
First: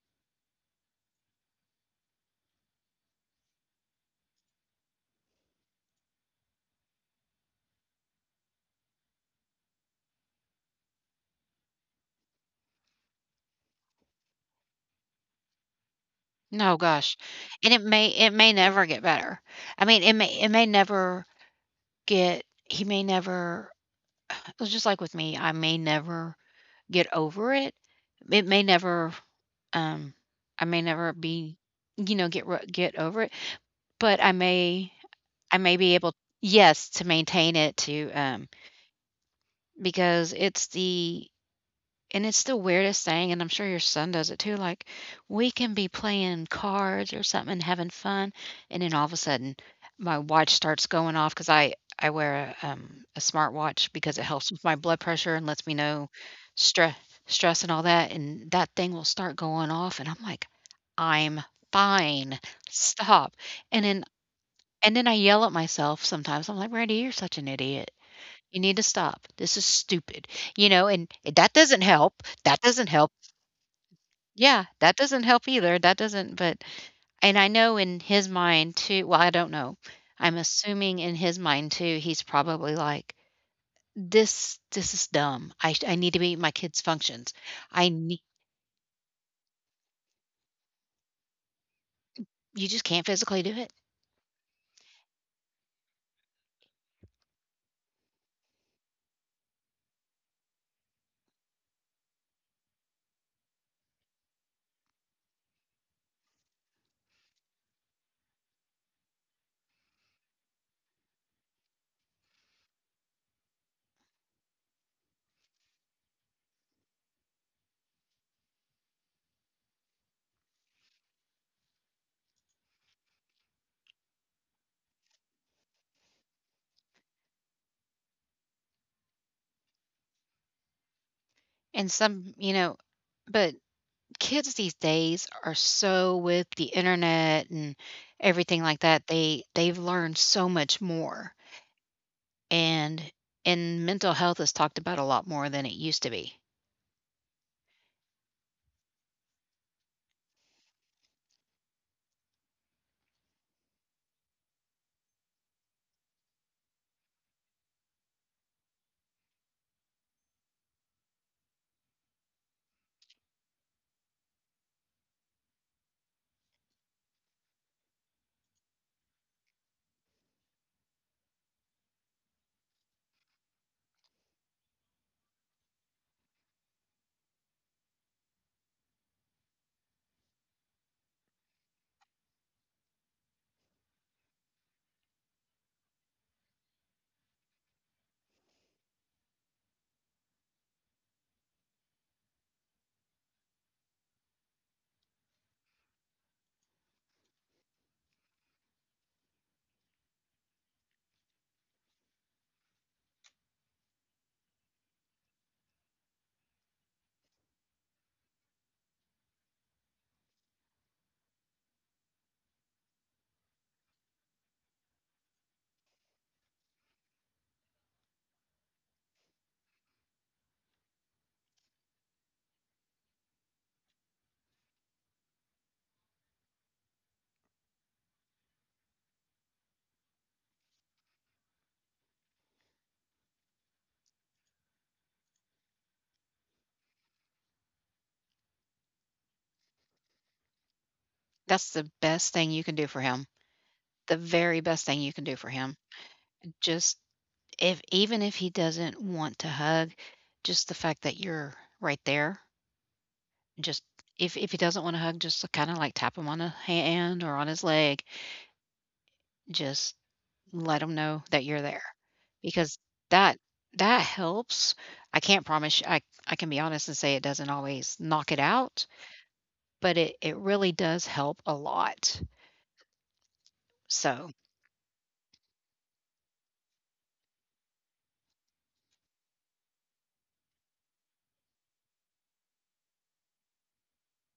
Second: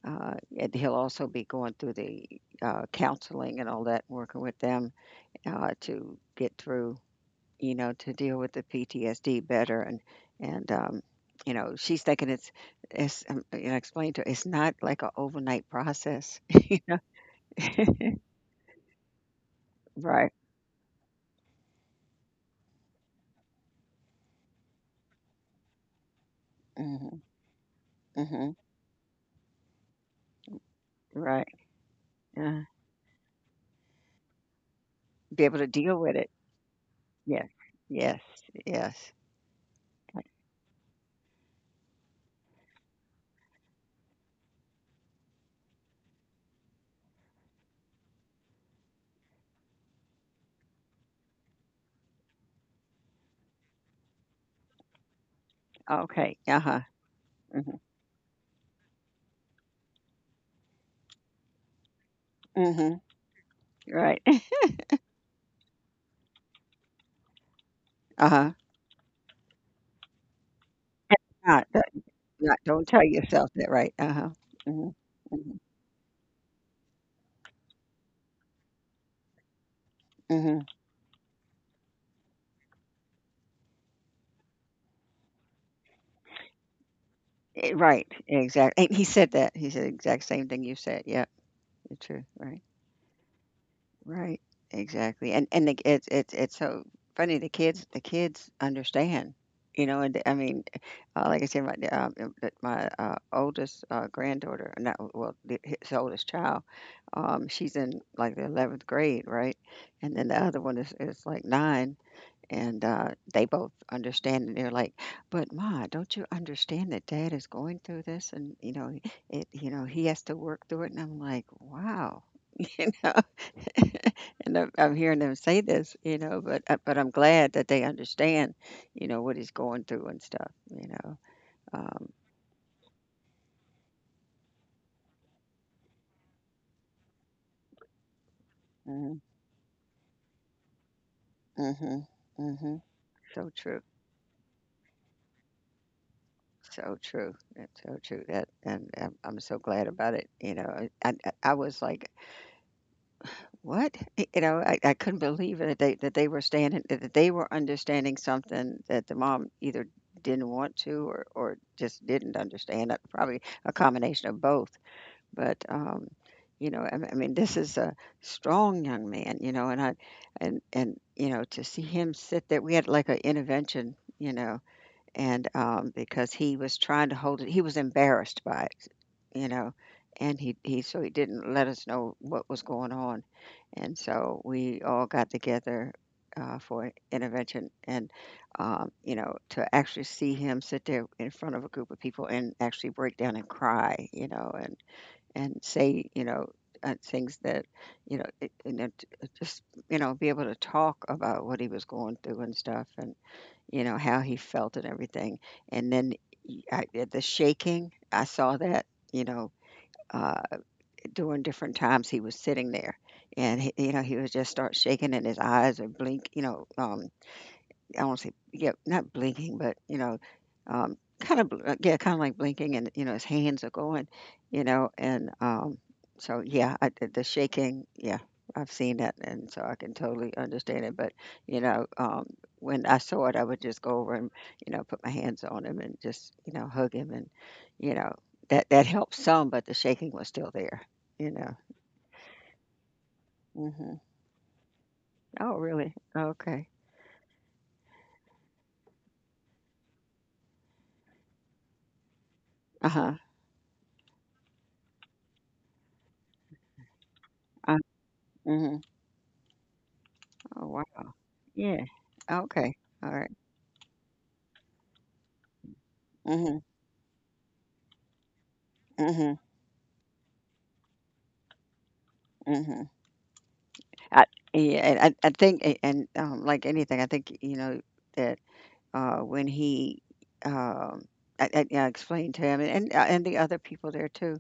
Speaker 2: and he'll also be going through the counseling and all that, working with them to get through, you know, to deal with the PTSD better. And you know, she's thinking it's. And I explained to her it's not like an overnight process. *laughs*
Speaker 1: No,
Speaker 2: You know,
Speaker 1: gosh, and
Speaker 2: *laughs*
Speaker 1: it may never get better. I mean,
Speaker 2: right?
Speaker 1: it may never get, he may never it was just like with me, I may never get
Speaker 2: Hmm,
Speaker 1: over it. It
Speaker 2: hmm.
Speaker 1: may never um I may never
Speaker 2: Right.
Speaker 1: be
Speaker 2: Uh,
Speaker 1: get over it, but
Speaker 2: be able
Speaker 1: I
Speaker 2: to
Speaker 1: may be
Speaker 2: deal
Speaker 1: able,
Speaker 2: with it.
Speaker 1: yes, to
Speaker 2: Yes.
Speaker 1: maintain it to,
Speaker 2: Yes. Yes.
Speaker 1: because it's the and it's the weirdest thing, and I'm sure your son does it too, like, we can be playing cards or something and having fun, and then all of a sudden my watch starts going off because I wear a smart watch because it helps with my blood pressure and lets me know
Speaker 2: Okay. Uh huh.
Speaker 1: stress stress and all that, and that thing will start going off, and I'm like, "I'm fine,
Speaker 2: Hmm, hmm.
Speaker 1: stop." And then
Speaker 2: Right. *laughs*
Speaker 1: I yell at myself, sometimes I'm like, "Randy, you're such an idiot,
Speaker 2: Uh
Speaker 1: you need to stop. This is stupid," you know, and that
Speaker 2: huh.
Speaker 1: doesn't help.
Speaker 2: Right,
Speaker 1: That
Speaker 2: don't
Speaker 1: doesn't
Speaker 2: tell
Speaker 1: help.
Speaker 2: yourself that, right, uh-huh.
Speaker 1: Yeah,
Speaker 2: Mhm,
Speaker 1: that doesn't help
Speaker 2: mhm,
Speaker 1: either. That doesn't but And I know in his mind too, well, I don't know. I'm
Speaker 2: mhm.
Speaker 1: assuming in his mind too, he's probably like, "This is dumb. I need to be my kids' functions. I
Speaker 2: Right,
Speaker 1: nee"
Speaker 2: exactly, and he said that, he said the exact same thing you said. Yeah. It's true, right,
Speaker 1: You just can't physically do it.
Speaker 2: right, exactly, and the it's so funny, the kids understand, you know, and I mean, like I said, my oldest, granddaughter not well, the his oldest child, she's in, like, the 11th grade, right, and then the other one is, like, 9. And, they both understand, and they're like, "But Ma, don't you understand that dad is going through this and, you know, it you know, he has to work through it?" And I'm like, "Wow." *laughs* You know? *laughs* And I'm hearing them say this, you know, but I'm glad that they understand, you know, what he's going through and stuff, you know?
Speaker 1: And
Speaker 2: Um,
Speaker 1: some You know, but kids these days are so with the internet and everything like that,
Speaker 2: mhm,
Speaker 1: they've learned so much more.
Speaker 2: mhm, mhm.
Speaker 1: And
Speaker 2: So true,
Speaker 1: and mental health is talked about a lot more than it used to be.
Speaker 2: so true, that's so true, that and I'm so glad about it, you know? I was like, what? Y You know, I couldn't believe it that they were understanding something that the mom either didn't want to or just didn't understand, probably a combination of both, but, you know, I mean, this is a strong young man, you know, and I and, you know, to see him sit there, we had like an intervention, you know, and, because he was trying to hold it, he was embarrassed by it, you know, and he so he didn't let us know what was going on. And so we all got together, for intervention and, you know, to actually see him sit there in front of a group of people and actually break down and cry, you know, and say, you know, things that, you know, it just, you know, be able to talk about what he was going through and stuff and you know, how he felt and everything, and then the shaking, I saw that, you know, uh, during different times he was sitting there, and he you know, he would just start shaking and his eyes would blink, you know, I won't say yeah, not blinking, but you know, kind of like blinking, and you know, his hands are going, you know, and so yeah, I, the shaking, yeah, I've seen that, and so I can totally understand it. But you know, when I saw it, I would just go over and you know, put my hands on him and just you know, hug him, and you know, that helped some, but the shaking was still there, you know.
Speaker 1: That's the best thing you can do for him,
Speaker 2: Hmm.
Speaker 1: the very best thing you can do for
Speaker 2: Oh,
Speaker 1: him.
Speaker 2: really? Okay.
Speaker 1: Just if even if he doesn't want to hug, just the fact that you're right there,
Speaker 2: Uh huh.
Speaker 1: just if he doesn't want to hug, just kind of like tap him on a hand or on his
Speaker 2: Uh,
Speaker 1: leg,
Speaker 2: mhm.
Speaker 1: just
Speaker 2: Oh,
Speaker 1: let him
Speaker 2: wow.
Speaker 1: know that you're
Speaker 2: Yeah.
Speaker 1: there.
Speaker 2: Okay.
Speaker 1: Because
Speaker 2: All right.
Speaker 1: that that helps. I can't promise I can
Speaker 2: Mhm,
Speaker 1: be honest and say it doesn't always knock it out,
Speaker 2: mhm,
Speaker 1: but it really does help a lot.
Speaker 2: mhm. I
Speaker 1: So
Speaker 2: Yeah, and I think and, like anything, I think, you know, that, when he, um, I yeah, I explained to him and the other people there too,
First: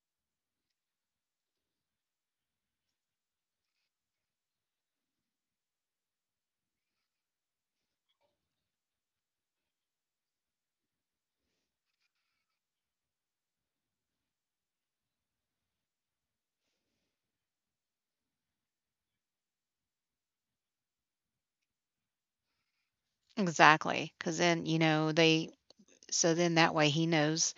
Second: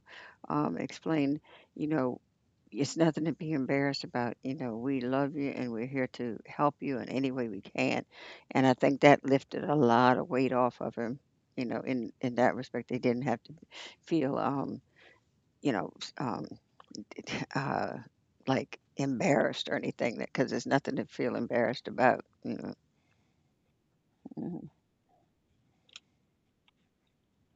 Speaker 2: explained, you know, it's nothing to be embarrassed about. You know, we love you and we're here to help you in any way we can. And I think that lifted a lot of weight off of him, you know, in that respect. They didn't have to feel, um, you know, s *laughs* uh, like, embarrassed or anything that because there's nothing to feel embarrassed about, you know?
Speaker 1: exactly, because then,
Speaker 2: Mhm,
Speaker 1: you know, they so then that way he knows,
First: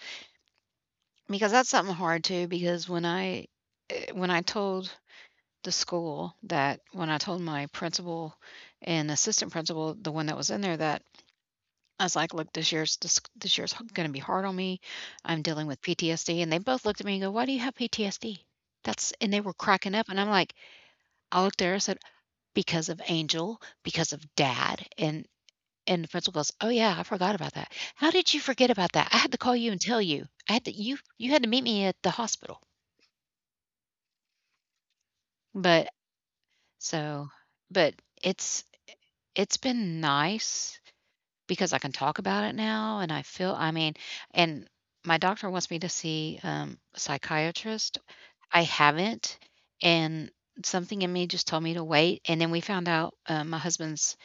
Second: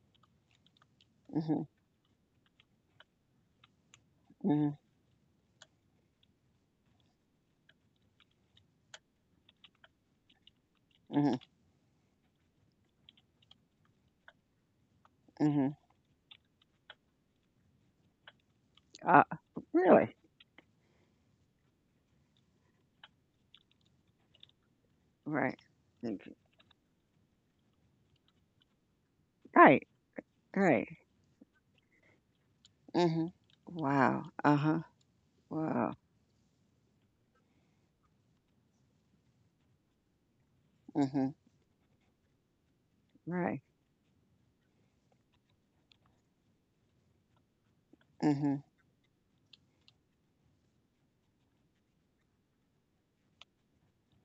Speaker 1: because
Speaker 2: mhm,
Speaker 1: that's something hard too, because when I
Speaker 2: mhm,
Speaker 1: told the school that when I told my principal and assistant principal, the one that was in there, that
Speaker 2: mhm,
Speaker 1: I was like, "Look, this this year's going to be hard on me. I'm dealing
Speaker 2: mhm.
Speaker 1: with PTSD." And they both looked at me and go, "Why do you have PTSD?" That's
Speaker 2: Uh,
Speaker 1: And they were cracking up,
Speaker 2: really?
Speaker 1: and I'm like, I looked there, her, and said, "Because of Angel, because of Dad, and"
Speaker 2: Right.
Speaker 1: And the
Speaker 2: Think.
Speaker 1: principal goes, "Oh, yeah, I forgot about that. How did you forget about that? I had to call you and
Speaker 2: Right,
Speaker 1: tell you. I had to
Speaker 2: right.
Speaker 1: you had to meet me at the hospital."
Speaker 2: Mhm. Wow. Uh-huh.
Speaker 1: But
Speaker 2: Wow.
Speaker 1: so but it's it's been nice
Speaker 2: Mhm.
Speaker 1: because I can talk about it now and
Speaker 2: Right.
Speaker 1: I mean, and my doctor wants me to see, a psychiatrist. I
Speaker 2: Mhm.
Speaker 1: haven't, and something in me just told me to wait, and then we found out, my husband's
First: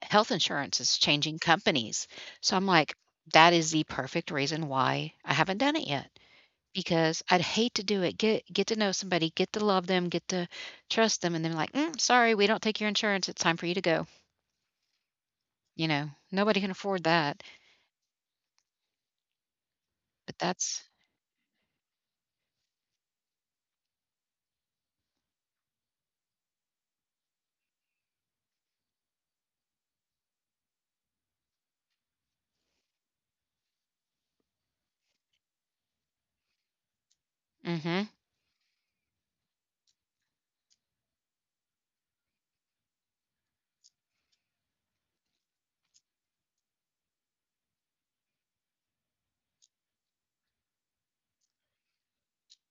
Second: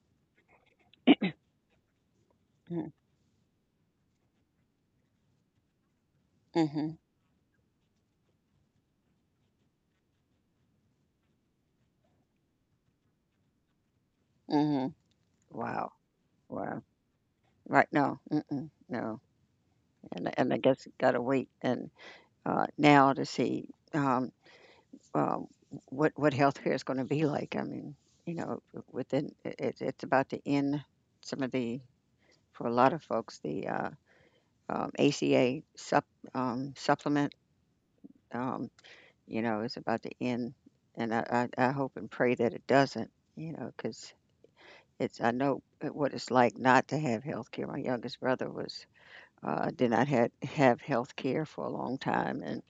Speaker 1: health insurance is changing companies. So I'm
Speaker 2: Mm.
Speaker 1: like, that is the perfect reason why I haven't done it yet
Speaker 2: Mhm.
Speaker 1: because I'd hate to do it. Get to know somebody, get to love them, get to trust them, and then like, sorry, we don't take your insurance. It's time for you to go.
Speaker 2: Mhm. Wow.
Speaker 1: Nobody can
Speaker 2: Wow.
Speaker 1: afford that.
Speaker 2: Right, no. Mm-mm. No. And I-
Speaker 1: But
Speaker 2: and I
Speaker 1: that's,
Speaker 2: guess gotta wait and, now to see, um, um, what healthcare is going to be like. I mean, you know, within it, it's about to end some of the for a lot of folks the ACA supplement.
Speaker 1: hmm
Speaker 2: Um, you know, is about to end, and I hope and pray that it doesn't. You know, because it's I know what it's like not to have healthcare. My youngest brother was did not have health care for a long time, and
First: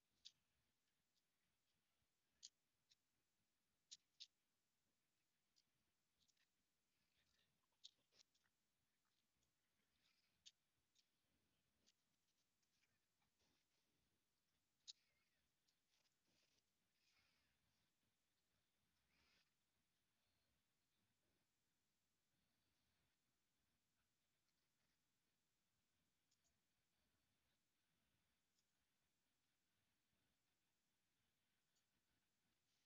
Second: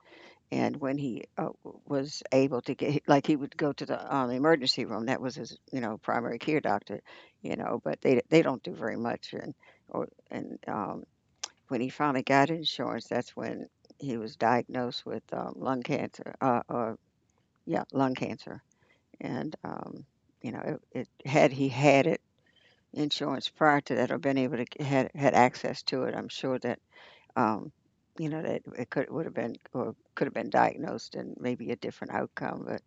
Speaker 2: And when he was able to get, like he would go to the emergency room. That was his, you know, primary care doctor, you know. But they don't do very much. And or and when he finally got insurance, that's when he was diagnosed with lung cancer. Or yeah, lung cancer. And you know, it had he had it insurance prior to that or been able to had had access to it, I'm sure that um, you know, that it could would have been or could have been diagnosed and maybe a different outcome, but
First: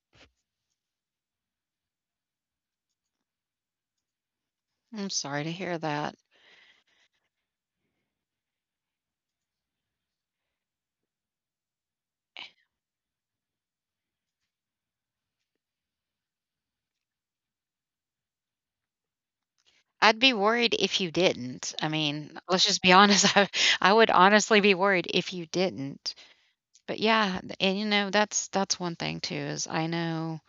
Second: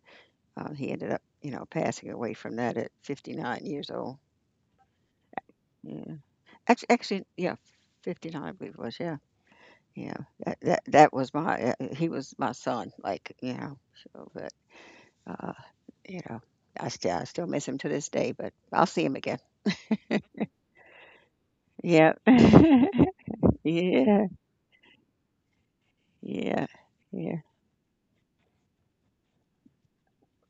Speaker 2: he ended up, you know, passing away from that at 59 years old.
Speaker 1: I'm sorry to hear
Speaker 2: Yeah.
Speaker 1: that.
Speaker 2: Actually, yeah, 59, I believe it was. Yeah. Yeah. That was my, he was my son, like, you know, so, but, uh, you know, I still miss him to this day, but I'll see him again.
Speaker 1: I'd be worried if you didn't. I
Speaker 2: Yeah.
Speaker 1: mean, let's just be
Speaker 2: *laughs*
Speaker 1: honest. *laughs* I would
Speaker 2: Yeah.
Speaker 1: honestly be worried if you didn't.
Speaker 2: Yeah.
Speaker 1: But yeah,
Speaker 2: Yeah.
Speaker 1: and that's one thing too. Is I know.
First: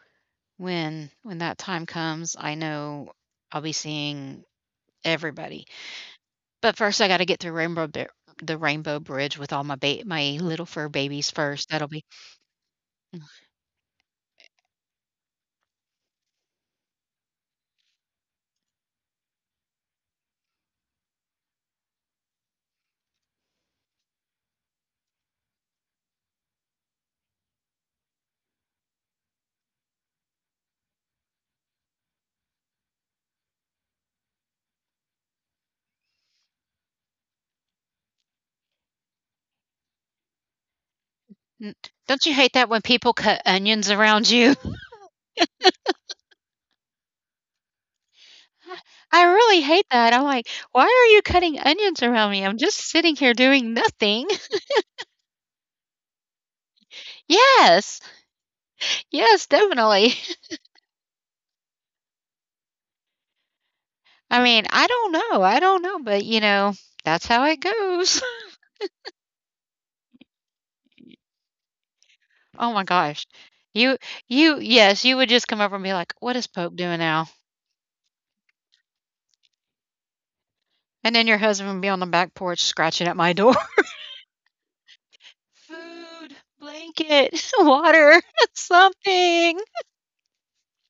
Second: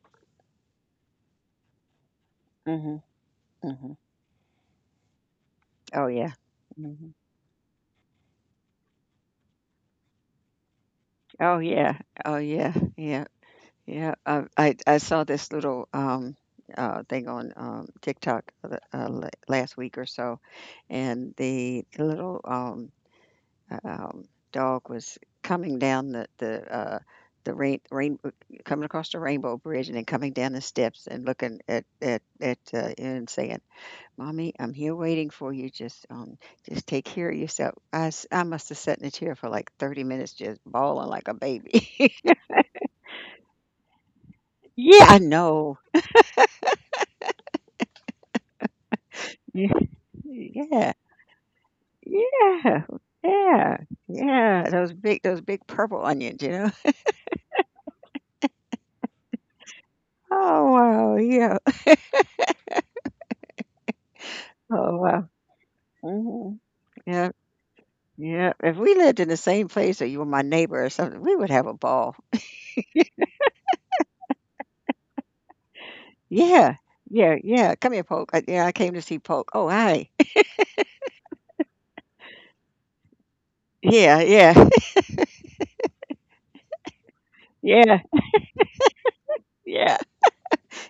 Speaker 1: When that time comes, I
Speaker 2: Hmm,
Speaker 1: know I'll be
Speaker 2: hmm.
Speaker 1: seeing everybody.
Speaker 2: Oh, yeah.
Speaker 1: But first, I
Speaker 2: Hmm.
Speaker 1: gotta get through Rainbow Bi the Rainbow Bridge with all my little fur babies
Speaker 2: Oh,
Speaker 1: first. That'll
Speaker 2: yeah.
Speaker 1: be
Speaker 2: Oh, yeah. Yeah. Yeah, I saw this little thing on TikTok last week or so, and the little uh, um, dog was coming down the rain coming across the rainbow bridge and then coming down the steps and looking at you and saying, "Mommy, I'm here waiting for you. Just take care of yourself." I must have sat in a chair for like 30 minutes just bawling like a
Speaker 1: mm,
Speaker 2: baby.
Speaker 1: don't you
Speaker 2: *laughs*
Speaker 1: hate that when people cut onions around you?
Speaker 2: Yeah. I know.
Speaker 1: *laughs* I really hate that. I'm like, "Why
Speaker 2: Yeah,
Speaker 1: are you cutting onions around me? I'm just
Speaker 2: yeah,
Speaker 1: sitting here doing
Speaker 2: yeah,
Speaker 1: nothing."
Speaker 2: yeah,
Speaker 1: *laughs*
Speaker 2: those big purple onions, you know?
Speaker 1: Yes. Yes, definitely. *laughs*
Speaker 2: Oh, wow, yeah.
Speaker 1: I mean, I
Speaker 2: Oh,
Speaker 1: don't
Speaker 2: wow.
Speaker 1: know. I don't know, but,
Speaker 2: Mhm. Yeah,
Speaker 1: that's how it goes.
Speaker 2: yeah. If we lived in the same place or you were my neighbor or something, we
Speaker 1: *laughs*
Speaker 2: would have a ball.
Speaker 1: Oh my gosh. You you yes, you would just come over and be like, "What is
Speaker 2: Yeah,
Speaker 1: Pope doing now?"
Speaker 2: yeah, yeah. Come here, Polk. I, yeah, I came to see Polk. Oh, hi. *laughs*
Speaker 1: And then your husband would be on the back porch scratching at my door.
Speaker 2: Yeah, yeah,
Speaker 1: *laughs* "Food, blanket, *laughs*
Speaker 2: *laughs* yeah,
Speaker 1: water, *laughs* something.
Speaker 2: yeah.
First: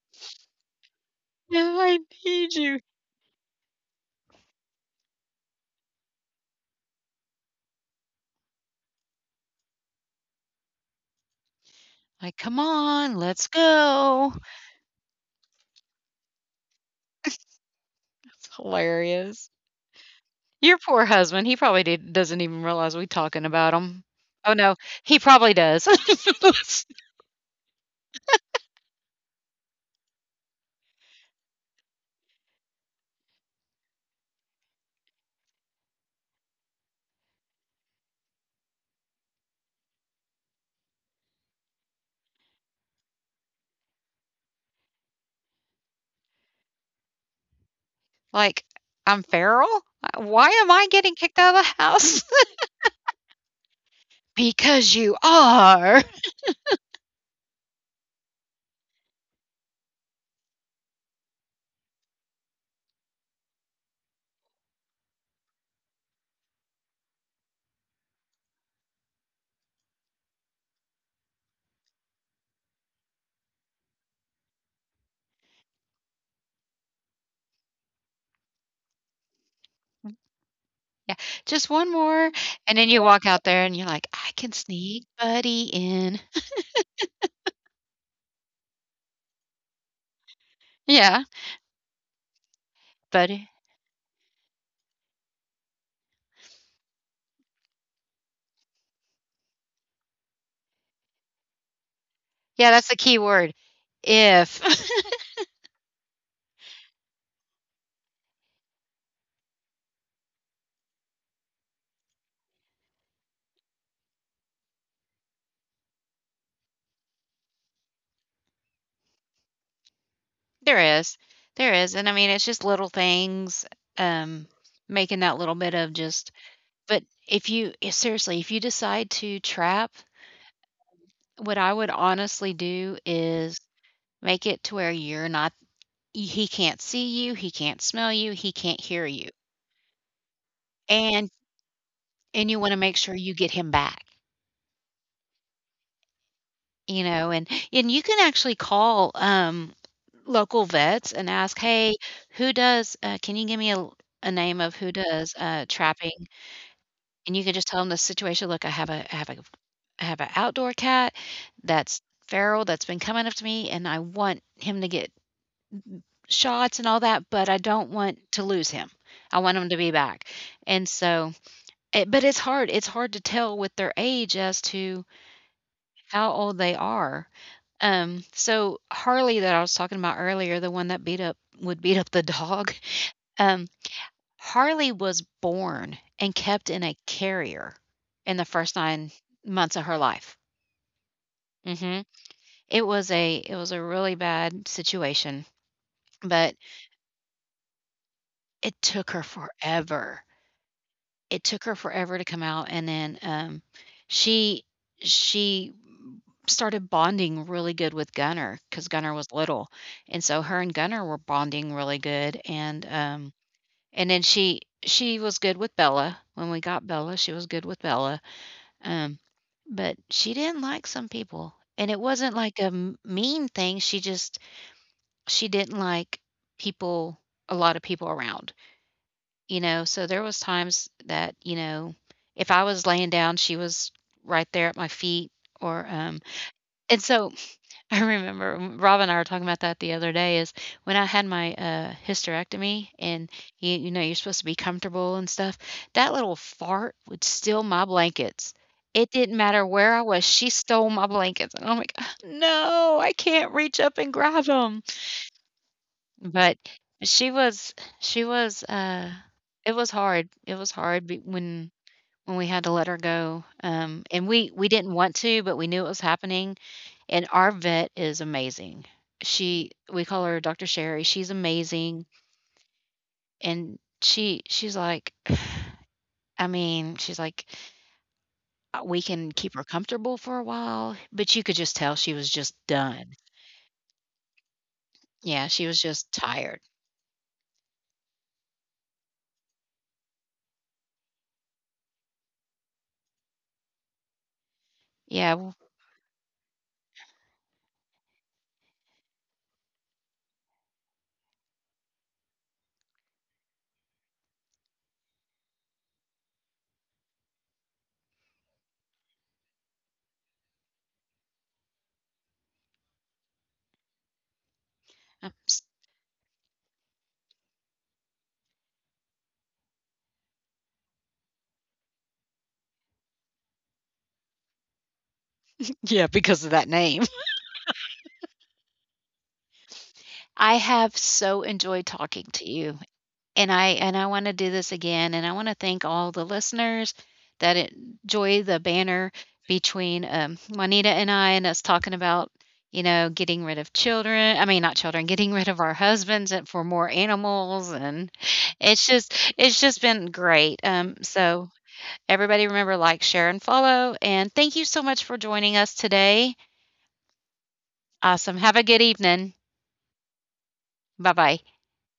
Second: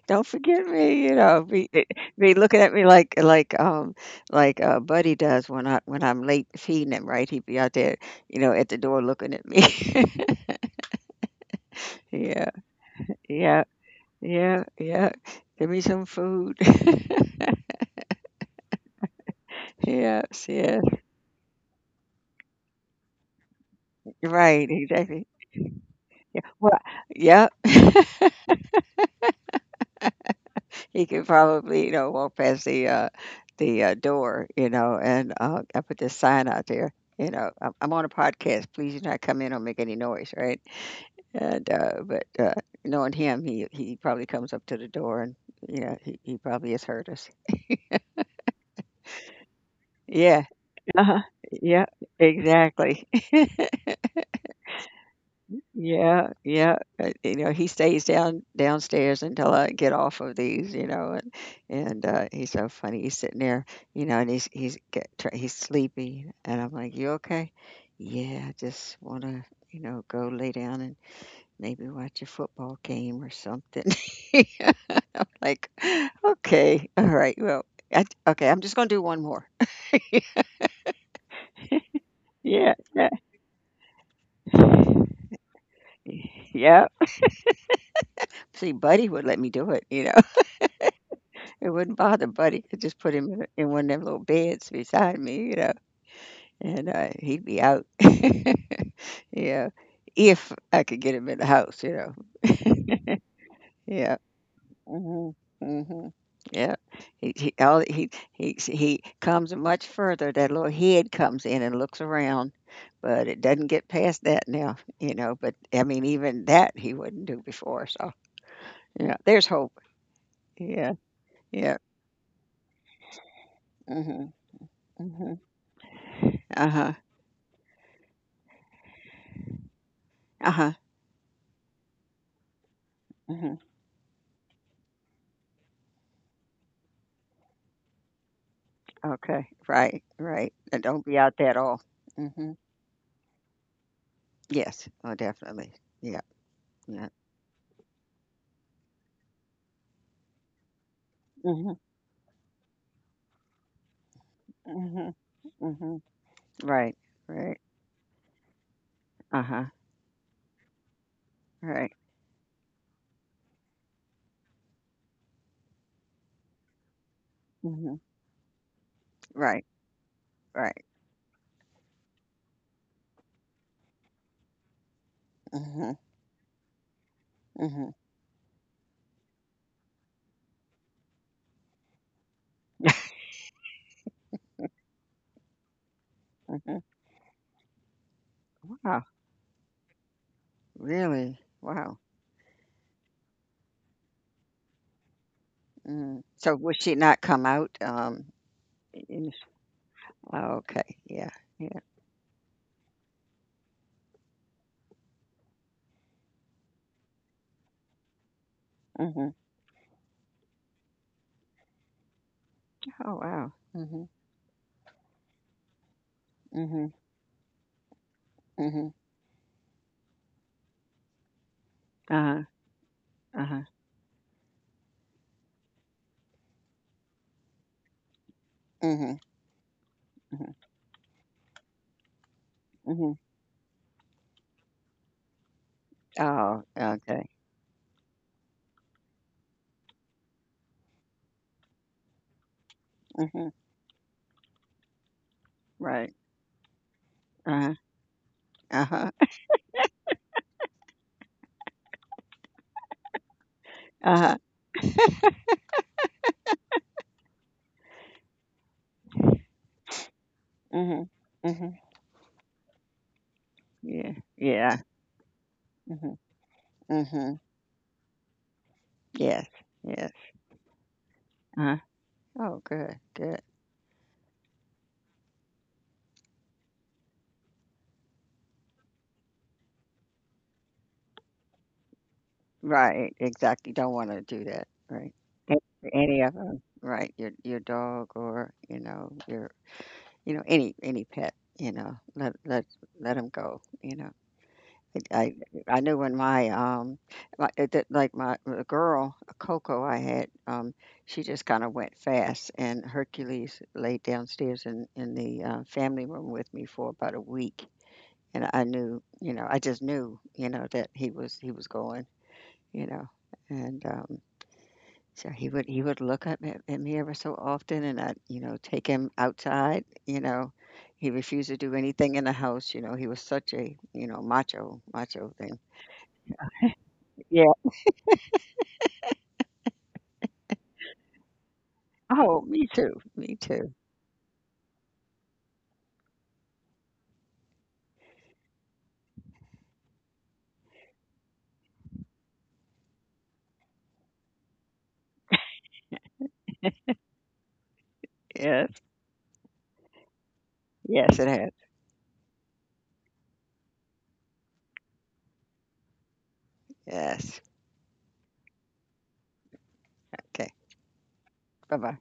Speaker 2: Don't forget me, you know,
Speaker 1: No, I
Speaker 2: be
Speaker 1: need
Speaker 2: looking at
Speaker 1: you."
Speaker 2: me like like Buddy does when I when I'm late feeding him, right? He'd be out there, you know, at the door looking at me. *laughs*
Speaker 1: Like,
Speaker 2: Yeah,
Speaker 1: "Come on, let's
Speaker 2: yeah,
Speaker 1: go." It's
Speaker 2: yeah, yeah. Give me some food. *laughs*
Speaker 1: hilarious.
Speaker 2: Yes,
Speaker 1: Your
Speaker 2: yes.
Speaker 1: poor husband, he probably did doesn't even realize we talking about him. Oh,
Speaker 2: Right,
Speaker 1: no, he
Speaker 2: exactly.
Speaker 1: probably does.
Speaker 2: Yeah. Well,
Speaker 1: *laughs*
Speaker 2: yeah. He could probably, you know, walk past the door, you know, and I put this sign out there. You know, I'm on a podcast. Please do not come in or make any noise, right? And, but, knowing him, he probably comes up to the door and, you know, he probably has heard us.
Speaker 1: Like, "I'm feral?
Speaker 2: Yeah.
Speaker 1: Why am I getting
Speaker 2: Uh-huh.
Speaker 1: kicked out of the
Speaker 2: Yeah,
Speaker 1: house?"
Speaker 2: exactly. *laughs*
Speaker 1: *laughs* "Because you are."
Speaker 2: Yeah, yeah. You know, he stays downstairs until I get off of these, you know, and, he's so funny. He's sitting there, you know, and he's get tr he's sleepy, and I'm like, "You okay?" "Yeah, I just wanna, you know, go lay down and maybe watch a football game or something." *laughs* Like, *gasps* *laughs* okay, all right, well, I, okay, I'm just gonna do one more.
Speaker 1: Yeah, "Just one more,"
Speaker 2: Yeah,
Speaker 1: and then you walk out there and you're like, "I can sneak
Speaker 2: yeah,
Speaker 1: Buddy in." *laughs*
Speaker 2: yeah. See, Buddy would let me do it, you know. *laughs*
Speaker 1: Yeah,
Speaker 2: It wouldn't bother Buddy. I just put him
Speaker 1: buddy.
Speaker 2: in one of them little beds beside me, you know, and he'd be out. *laughs* Yeah, if I could get him in the house, you know.
Speaker 1: Yeah, that's the key word,
Speaker 2: Yeah.
Speaker 1: "if." *laughs*
Speaker 2: Mhm, mhm. Yeah, he all he comes much further. That little head comes in and looks around, but it doesn't get past that now, you know. But I mean, even that he wouldn't do before. So yeah, there's hope. Yeah,
Speaker 1: There is, there
Speaker 2: yeah.
Speaker 1: is, and I mean, it's just little things,
Speaker 2: Mhm,
Speaker 1: um, making that
Speaker 2: mhm.
Speaker 1: little bit of just
Speaker 2: Uh huh.
Speaker 1: but if you seriously, if you decide to trap,
Speaker 2: Uh huh.
Speaker 1: what I would honestly do
Speaker 2: Mhm.
Speaker 1: is make it to where you're not he can't see you, he can't smell you, he can't hear you,
Speaker 2: Okay. Right. Right. And don't be
Speaker 1: and
Speaker 2: out there at all.
Speaker 1: and
Speaker 2: Mhm.
Speaker 1: you wanna make sure you get him back.
Speaker 2: Yes. Oh, definitely. Yeah. Yeah.
Speaker 1: And you can actually call local vets and ask
Speaker 2: Mhm.
Speaker 1: hey who does can you give a name of who
Speaker 2: Mhm.
Speaker 1: does
Speaker 2: Mhm.
Speaker 1: trapping
Speaker 2: Right.
Speaker 1: and you can
Speaker 2: Right.
Speaker 1: just tell them the situation. Look,
Speaker 2: Uh huh.
Speaker 1: I have an outdoor cat
Speaker 2: Right.
Speaker 1: that's feral that's been coming up to me and I want him to get shots and all that but I don't want to lose him. I want
Speaker 2: Right,
Speaker 1: him to be back
Speaker 2: right.
Speaker 1: and so but it's hard to tell with their age as to
Speaker 2: Mhm,
Speaker 1: how old they are.
Speaker 2: mhm,
Speaker 1: So Harley that I was talking about earlier, the one that beat up would beat up the dog, *laughs* um, Harley was born and kept
Speaker 2: mhm.
Speaker 1: in a carrier in the first
Speaker 2: Wow.
Speaker 1: 9 months of her life.
Speaker 2: Really? Wow.
Speaker 1: Mhm. It was a really bad situation,
Speaker 2: Mm.
Speaker 1: but
Speaker 2: So will she not come out,
Speaker 1: it took her
Speaker 2: in
Speaker 1: forever.
Speaker 2: oh, okay, yeah,
Speaker 1: It took her
Speaker 2: yeah.
Speaker 1: forever to come out, and then, she she started bonding really good with Gunner, cause Gunner
Speaker 2: Mhm.
Speaker 1: was little, and so her and Gunner were bonding really good,
Speaker 2: Oh, wow. Mhm,
Speaker 1: and then she was good with Bella. When we got
Speaker 2: mhm,
Speaker 1: Bella, she was good with Bella,
Speaker 2: mhm.
Speaker 1: um, but she didn't like some people, and it wasn't
Speaker 2: Uh-huh,
Speaker 1: like a m mean
Speaker 2: uh-huh.
Speaker 1: thing, she just she didn't like people a lot of people around,
Speaker 2: Mhm,
Speaker 1: you know, so there was
Speaker 2: mhm,
Speaker 1: times that, you know, if I was laying
Speaker 2: mhm.
Speaker 1: down, she was right there at my feet or,
Speaker 2: Oh,
Speaker 1: and
Speaker 2: okay.
Speaker 1: so *laughs* I remember Rob and I were talking about that the other day. Is when I had my hysterectomy, and
Speaker 2: Mhm.
Speaker 1: you know you're supposed to be comfortable and stuff.
Speaker 2: Right.
Speaker 1: That little fart would steal
Speaker 2: Uh-huh,
Speaker 1: my blankets.
Speaker 2: uh-huh,
Speaker 1: It didn't matter where I was; she stole my blankets, and I'm like, "Ah, no, I can't reach up and
Speaker 2: uh-huh.
Speaker 1: grab them. But she was, she was. It was hard. It was hard
Speaker 2: Mhm, mhm.
Speaker 1: when we had to let her go.
Speaker 2: Yeah.
Speaker 1: And we
Speaker 2: Yeah.
Speaker 1: didn't want to, but we knew it was
Speaker 2: Mhm,
Speaker 1: happening and
Speaker 2: mhm.
Speaker 1: our vet is amazing.
Speaker 2: Yes,
Speaker 1: She we
Speaker 2: yes.
Speaker 1: call her Dr. Sherry, she's
Speaker 2: Uh-huh.
Speaker 1: amazing,
Speaker 2: Oh, good, good.
Speaker 1: and she's like I mean, she's like, we can keep her comfortable for a while," but you could just tell she was just
Speaker 2: Right,
Speaker 1: done.
Speaker 2: exactly. Don't wanna do that, right.
Speaker 1: Yeah,
Speaker 2: And
Speaker 1: she was
Speaker 2: for
Speaker 1: just
Speaker 2: any of
Speaker 1: tired.
Speaker 2: 'em, right, your dog or, you know, your you know, any pet, you know, let let 'em go, you know. It
Speaker 1: Yeah,
Speaker 2: I
Speaker 1: well,
Speaker 2: knew when my, my it did like my the girl, Coco I had, she just kinda went fast, and Hercules laid downstairs in the, family room with me for about a week, and I knew, you know, I just knew, you know, that he was going, you know, and, um, so
Speaker 1: *laughs*
Speaker 2: he would look up at me ever so often, and I'd, you know, take him outside, you know. He refused to do anything in the house, you know, he was such a, you know, macho thing.
Speaker 1: yeah, because of that name.
Speaker 2: Yeah.
Speaker 1: *laughs* I have so enjoyed talking
Speaker 2: Oh,
Speaker 1: to
Speaker 2: me
Speaker 1: you.
Speaker 2: too, me too.
Speaker 1: And I wanna do this again, and I wanna thank all the listeners that enjoy the banner between, Juanita and I and us talking about, you know, getting rid of children I mean, not children, getting rid of our husbands and for more animals, and
Speaker 2: Yes,
Speaker 1: it's just been great.
Speaker 2: yes, it
Speaker 1: So
Speaker 2: has.
Speaker 1: everybody remember, like, share, and follow, and thank you so much for joining us today.
Speaker 2: Yes.
Speaker 1: Awesome. Have a good evening.
Speaker 2: Okay.
Speaker 1: Bye-bye.
Speaker 2: Bye-bye.